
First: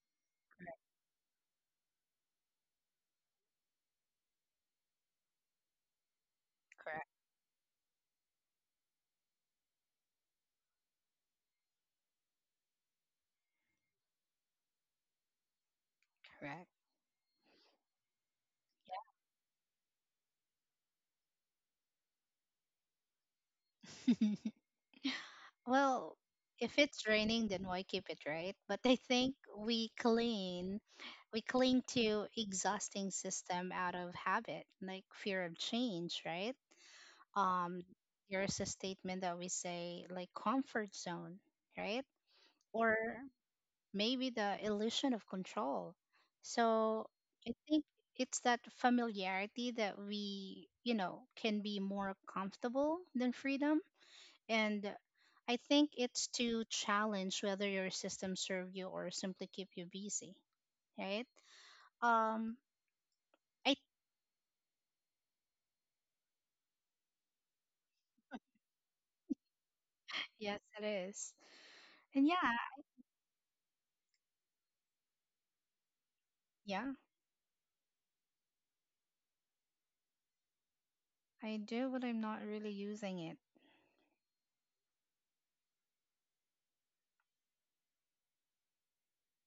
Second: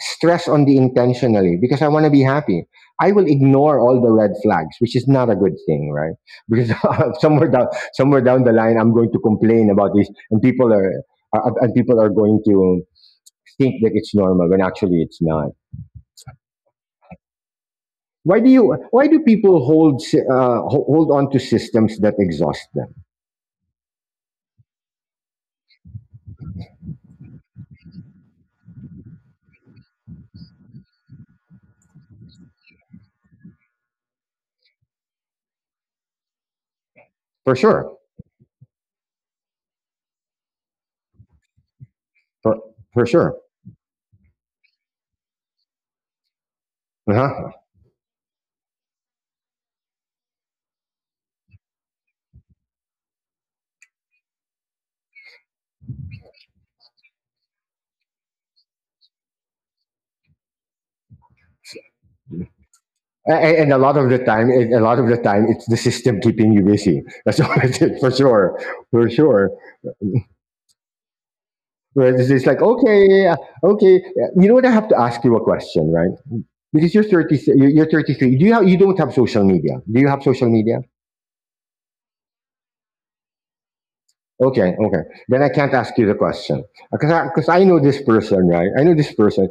A: Stress on the intentionally, because I want to be happy. I will ignore all the red flags, which is not a good thing, right? Because
B: correct.
A: somewhere down, somewhere down the line, I'm going to complain about this, and people are going to think that it's normal when actually it's not.
B: Correct.
A: Why do you? Why do people hold, hold on to systems that exhaust them?
B: Well, if it's raining, then why keep it, right? But I think we cling to exhausting system out of habit, like fear of change, right?
A: For
B: Um,
A: sure,
B: there's a statement that we say like comfort zone, right?
A: For,
B: Or
A: for sure.
B: maybe the illusion of control. So I
A: Uh-huh.
B: think it's that familiarity that we, you know, can be more comfortable than freedom and I think it's to challenge whether your system serve you or simply keep you busy, right? Um,
A: And,
B: I
A: a lot of the time, it's the system keeping you busy. That's all it is, for sure, for sure.
B: Yes, it is.
A: Whereas
B: And
A: it's just
B: yeah,
A: like, okay, okay. You know what? I have to ask you a question, right?
B: yeah,
A: Because you're 33. Do you have, you don't have social media? Do you have social media?
B: I do, but I'm not really using it.
A: Okay, okay. Then I can't ask you the question because because I know this person, right? I know this person.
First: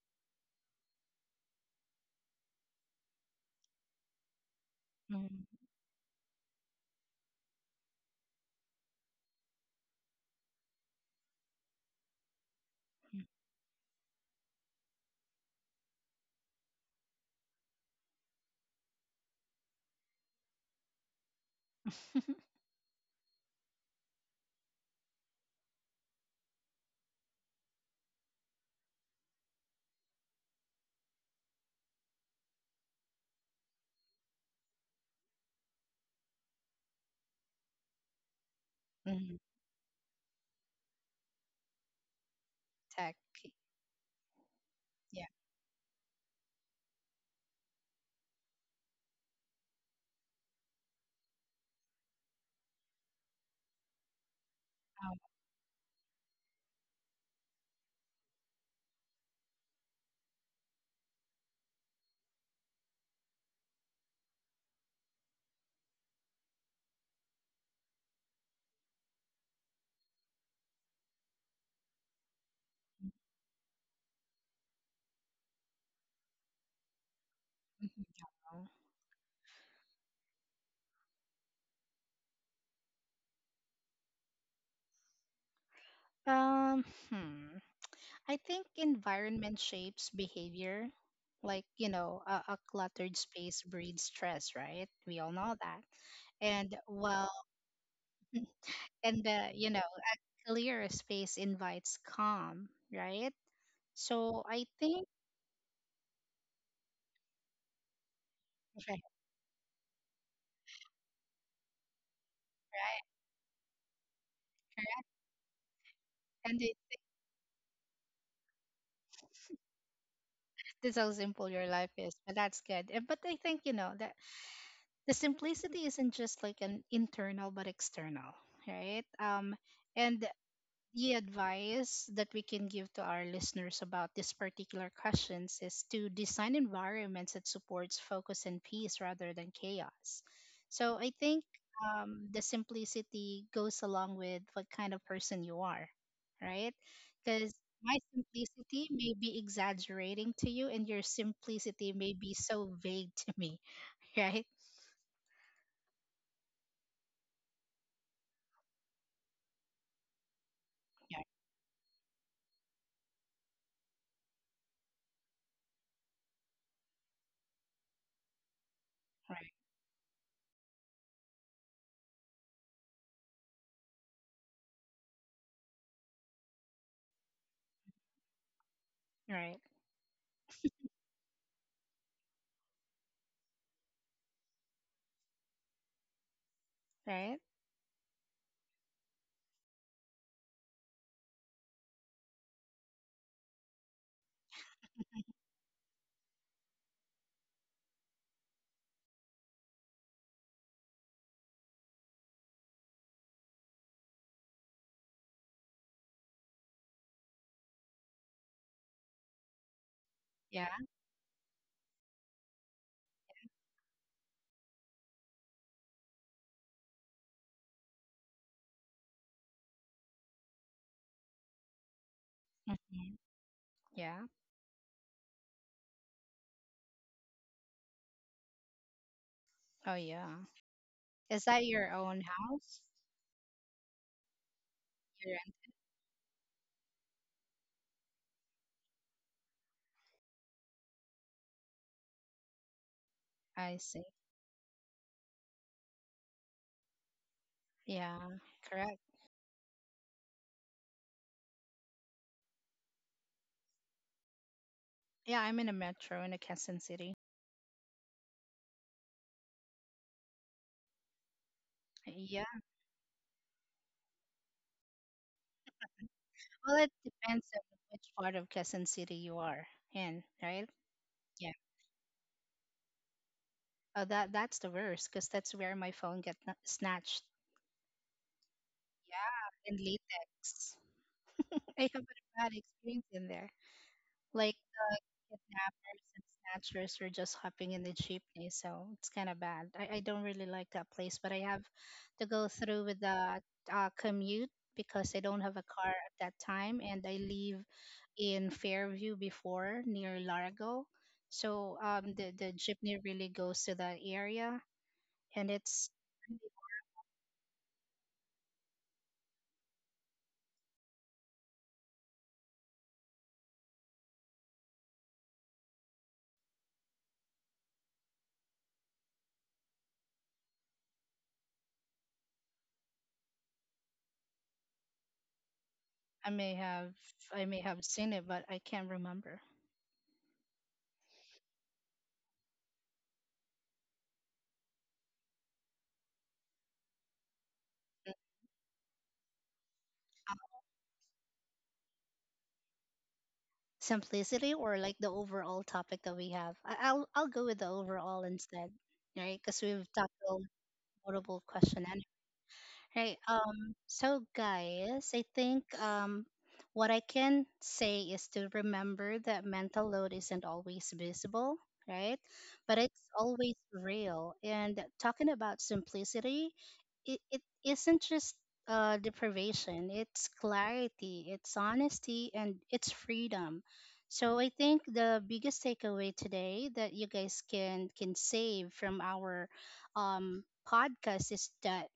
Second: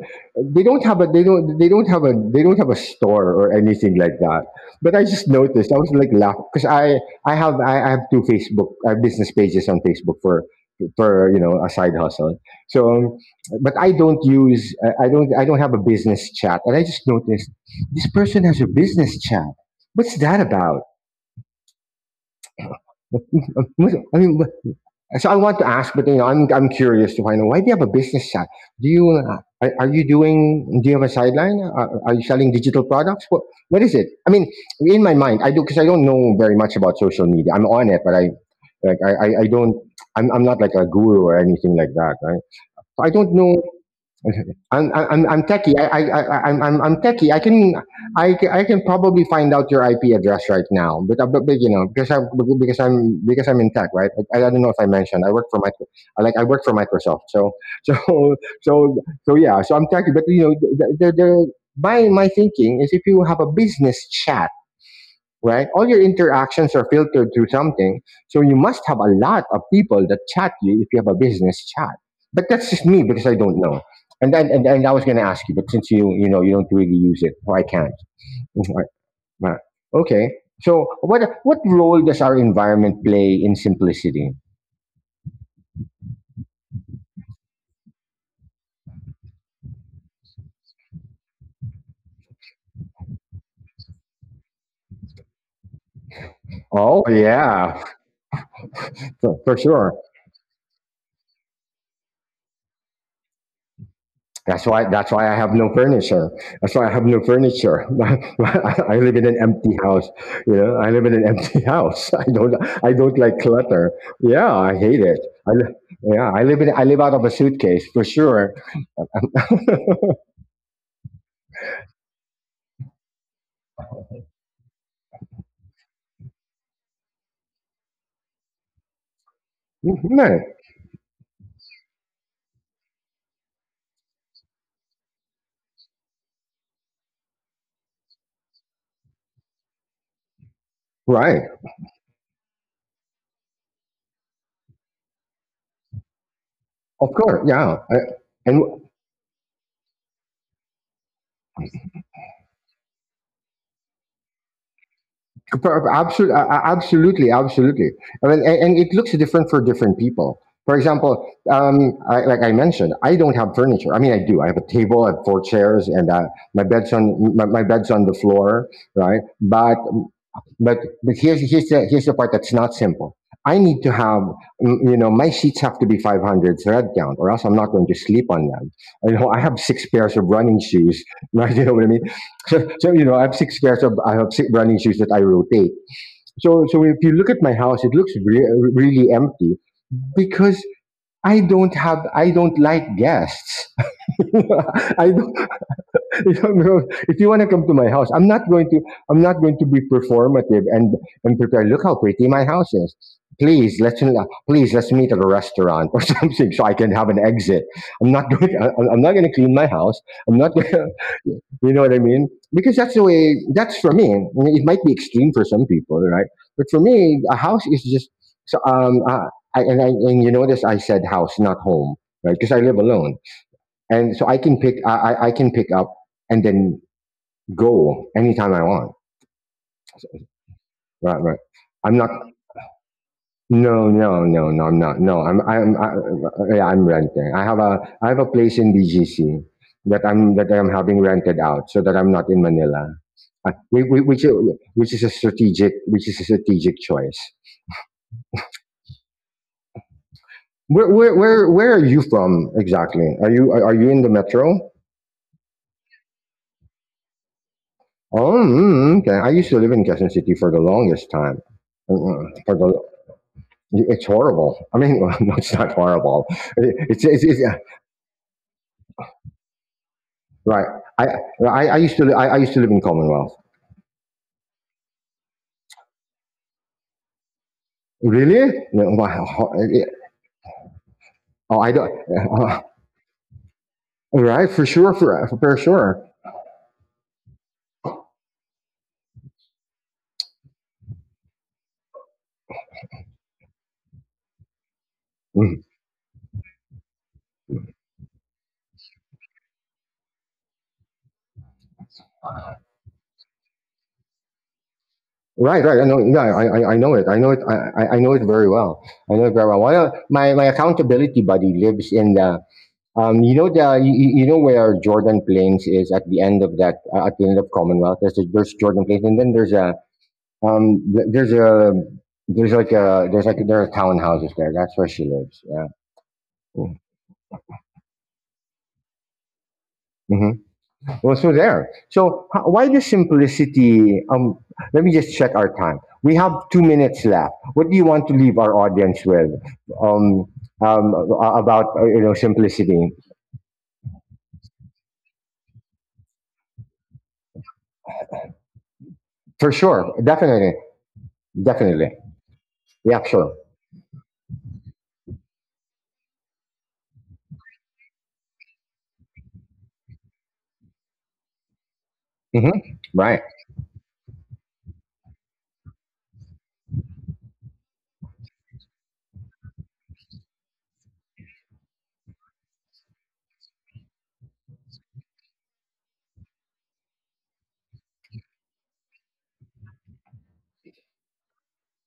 A: They don't have a they don't have a store or anything like that. But I just
B: Mhm.
A: noticed I was like laughing because I have two Facebook I have business pages on Facebook for you know a side hustle. So, um, but I don't have a business chat, and I just noticed this person has a business chat. What's that about? I mean, so I want to ask, but you know, I'm curious to find out, why do you have a business side? Do you are you doing? Do you have a sideline? Are you selling digital products? What is it? I mean, in my mind, I do because I don't know very much about social media. I'm on it, but I like I
B: Mhm.
A: I, I don't. I'm not like a guru or anything like that, right? So I
B: Tech,
A: don't know. Okay. I'm
B: yeah.
A: I'm I'm techie. I'm techie. I can probably find out your IP address right now, but you know because I'm in tech, right? I don't know if I mentioned I work for my like I work for Microsoft, so so so yeah, so I'm techie. But you know the my thinking is, if you have a business chat, right, all your interactions are filtered through something. So you must have a lot of people that chat you if you have a business chat. But that's just me because I don't know. And I was going to ask you, but since you know you don't really use it, so I can't.
B: Oh,
A: Right, right. Okay. So what role does our environment play in simplicity?
B: well. Um, hmm. I think environment shapes behavior. Like, you know, a cluttered space breeds stress, right? We all know that. And
A: Oh
B: well,
A: yeah,
B: and the
A: for
B: you know
A: sure.
B: a clear space invites calm, right? So I
A: That's why.
B: think
A: That's why I have no furniture. That's why I have no furniture. I
B: right,
A: live in an empty house. You know, I live in an empty house. I don't. I don't like clutter. Yeah, I hate
B: right.
A: it. I, li- yeah, I
B: And
A: live in.
B: it,
A: I live out of a suitcase for sure.
B: this is how simple your life is, but that's good. But I think you know that the simplicity isn't just like an internal but external, right?
A: Mhm.
B: And the advice that we can give to our listeners about this particular questions is to design environments that supports focus and peace rather than chaos. So I
A: Right.
B: think the simplicity goes along with what kind of person you are, right?
A: Of course.
B: Because
A: Yeah. I,
B: my
A: and
B: simplicity may be exaggerating to you and your simplicity may be so vague to me. Right,
A: Absolutely, absolutely, absolutely. I mean, and it looks different for different people. For
B: yeah,
A: example, like I mentioned, I don't have furniture. I mean, I do. I have a table, I have four chairs, and my bed's on the floor, right?
B: right,
A: But but here's the part that's not simple. I need to have you know, my sheets have to be 500 thread count, or else I'm not going to sleep on them. You know, I
B: right,
A: have six pairs of running shoes, right? You know what I mean? So, so you know, I have six running shoes that I rotate. So, so if you look
B: right,
A: at my house, it looks really empty because I don't like guests. I don't, you know, no, if you want to come to my house, I'm not going to be performative and prepare. Look how pretty my house is. Please let's please let's meet at a restaurant or something so I can have an exit. I'm not going. I'm not going to clean my house. I'm not.
B: yeah,
A: Going, you know what I mean? Because that's the way, that's for me. I mean, it might be extreme for some people, right? But for me, a house is just, so, um, uh, I, and you notice I said house, not home, right? Because I live alone.
B: hmm,
A: And
B: yeah,
A: so I can pick up and then go anytime I want,
B: oh yeah.
A: right? Right.
B: Is that your
A: I'm not.
B: own house?
A: No, no, no, no. I'm not. No.
B: Correct.
A: Yeah, I'm renting. I have a place in BGC that I'm having rented out, so that I'm not in Manila. Uh,
B: I
A: we- we-
B: see.
A: which is- which is a strategic choice.
B: Yeah, correct.
A: Where are you from exactly? Are you are you in the metro?
B: Yeah, I'm in a metro in a Quezon City.
A: Oh, mm, okay. I used to live in Quezon City for the longest time. Mm, mm,
B: Yeah.
A: For the, it's horrible. I mean, no, it's not horrible.
B: Well, it
A: It's
B: depends on which part of Quezon City you are in,
A: right.
B: right?
A: I
B: Yeah.
A: I I used to live in Commonwealth.
B: Oh, that that's the worst because that's where my phone get kn- snatched.
A: Really? No,
B: Yeah,
A: wow.
B: in latex.
A: Oh, I
B: I
A: don't.
B: have a bad
A: all
B: experience in there.
A: right,
B: Like
A: for sure, for
B: kidnappers
A: sure.
B: and snatchers were just hopping in the jeepney, so it's kind of bad. I don't really like that place, but I have to go through with the commute because I don't have a
A: Mm.
B: car at that time, and I live in Fairview before near Largo, so the jeepney really goes to that area, and
A: Right, right. I
B: it's
A: know. Yeah, I know it. I know it. I know it very well. I know it very well. Well, my accountability buddy lives in the you know the you, you you know where Jordan Plains is, at the end of that at the end of Commonwealth. There's a, there's Jordan Plains, and then there's a there's a there's like there are townhouses there. That's where she lives. Yeah.
B: I may have I may have seen it, but I can't remember.
A: Mhm. was so there. So why the simplicity? Let me just check our time. We have 2 minutes left. What do you want to leave our audience with? Um, um, about you know, simplicity,
B: Simplicity or like the overall topic that we have? I- I'll go with the overall instead, right? Because
A: for
B: we've
A: sure,
B: tackled
A: definitely,
B: multiple question.
A: definitely, yeah,
B: Right.
A: sure,
B: So guys, I think what I can say is to remember that mental load isn't always visible, right?
A: hmm,
B: But it's
A: right,
B: always real. And talking about simplicity, it isn't just deprivation, it's clarity, it's honesty, and it's freedom. So I think the biggest takeaway today that you guys can save from our podcast is that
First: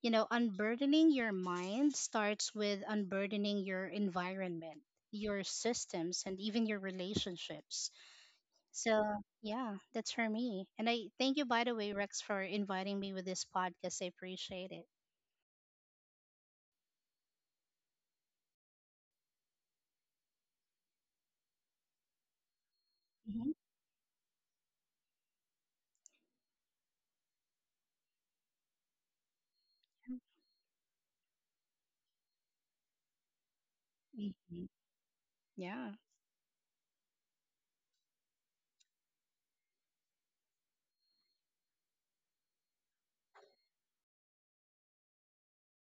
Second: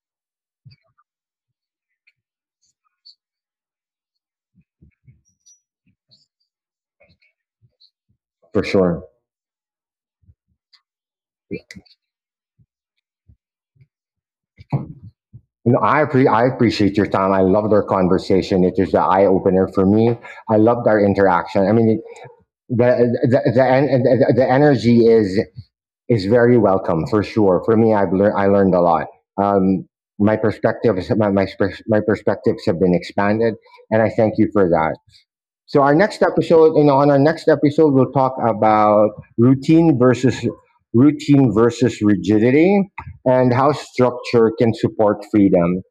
B: you know, unburdening your mind starts with unburdening your environment, your systems, and even your relationships.
A: for sure.
B: So, yeah, that's for me. And I thank you, by the way, Rex, for inviting me with this podcast. I appreciate it.
A: No, I appre- I appreciate your time. I loved our conversation. It was the eye opener for me. I loved our interaction. I mean, the the
B: Hmm,
A: the, the energy is very welcome for sure. For me, I learned a lot. Um, my my perspectives have been expanded, and I thank you
B: hmm.
A: for that. So our
B: Yeah,
A: next episode, you know, on our next episode, we'll talk about routine versus routine versus rigidity, and how structure can support freedom,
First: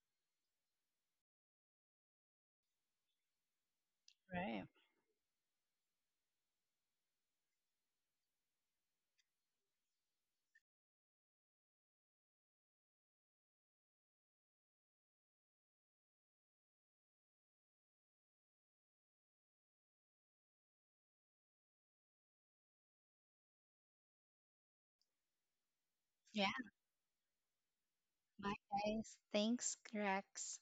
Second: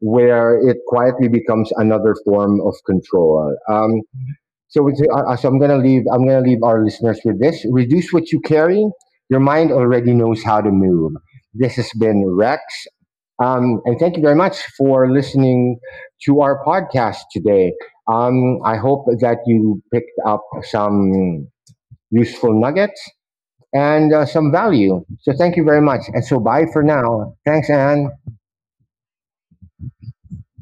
A: where it quietly becomes another form of control.
B: right.
A: So, we say, I'm gonna leave our listeners with this: reduce what you carry. Your mind already knows how to move. This has been Rex, and thank you very much for listening to our podcast today. I hope that you picked up some useful nuggets and some value. So, thank you very much, and so
B: Yeah,
A: bye for now. Thanks, Anne.
B: bye, guys. Thanks, Rex.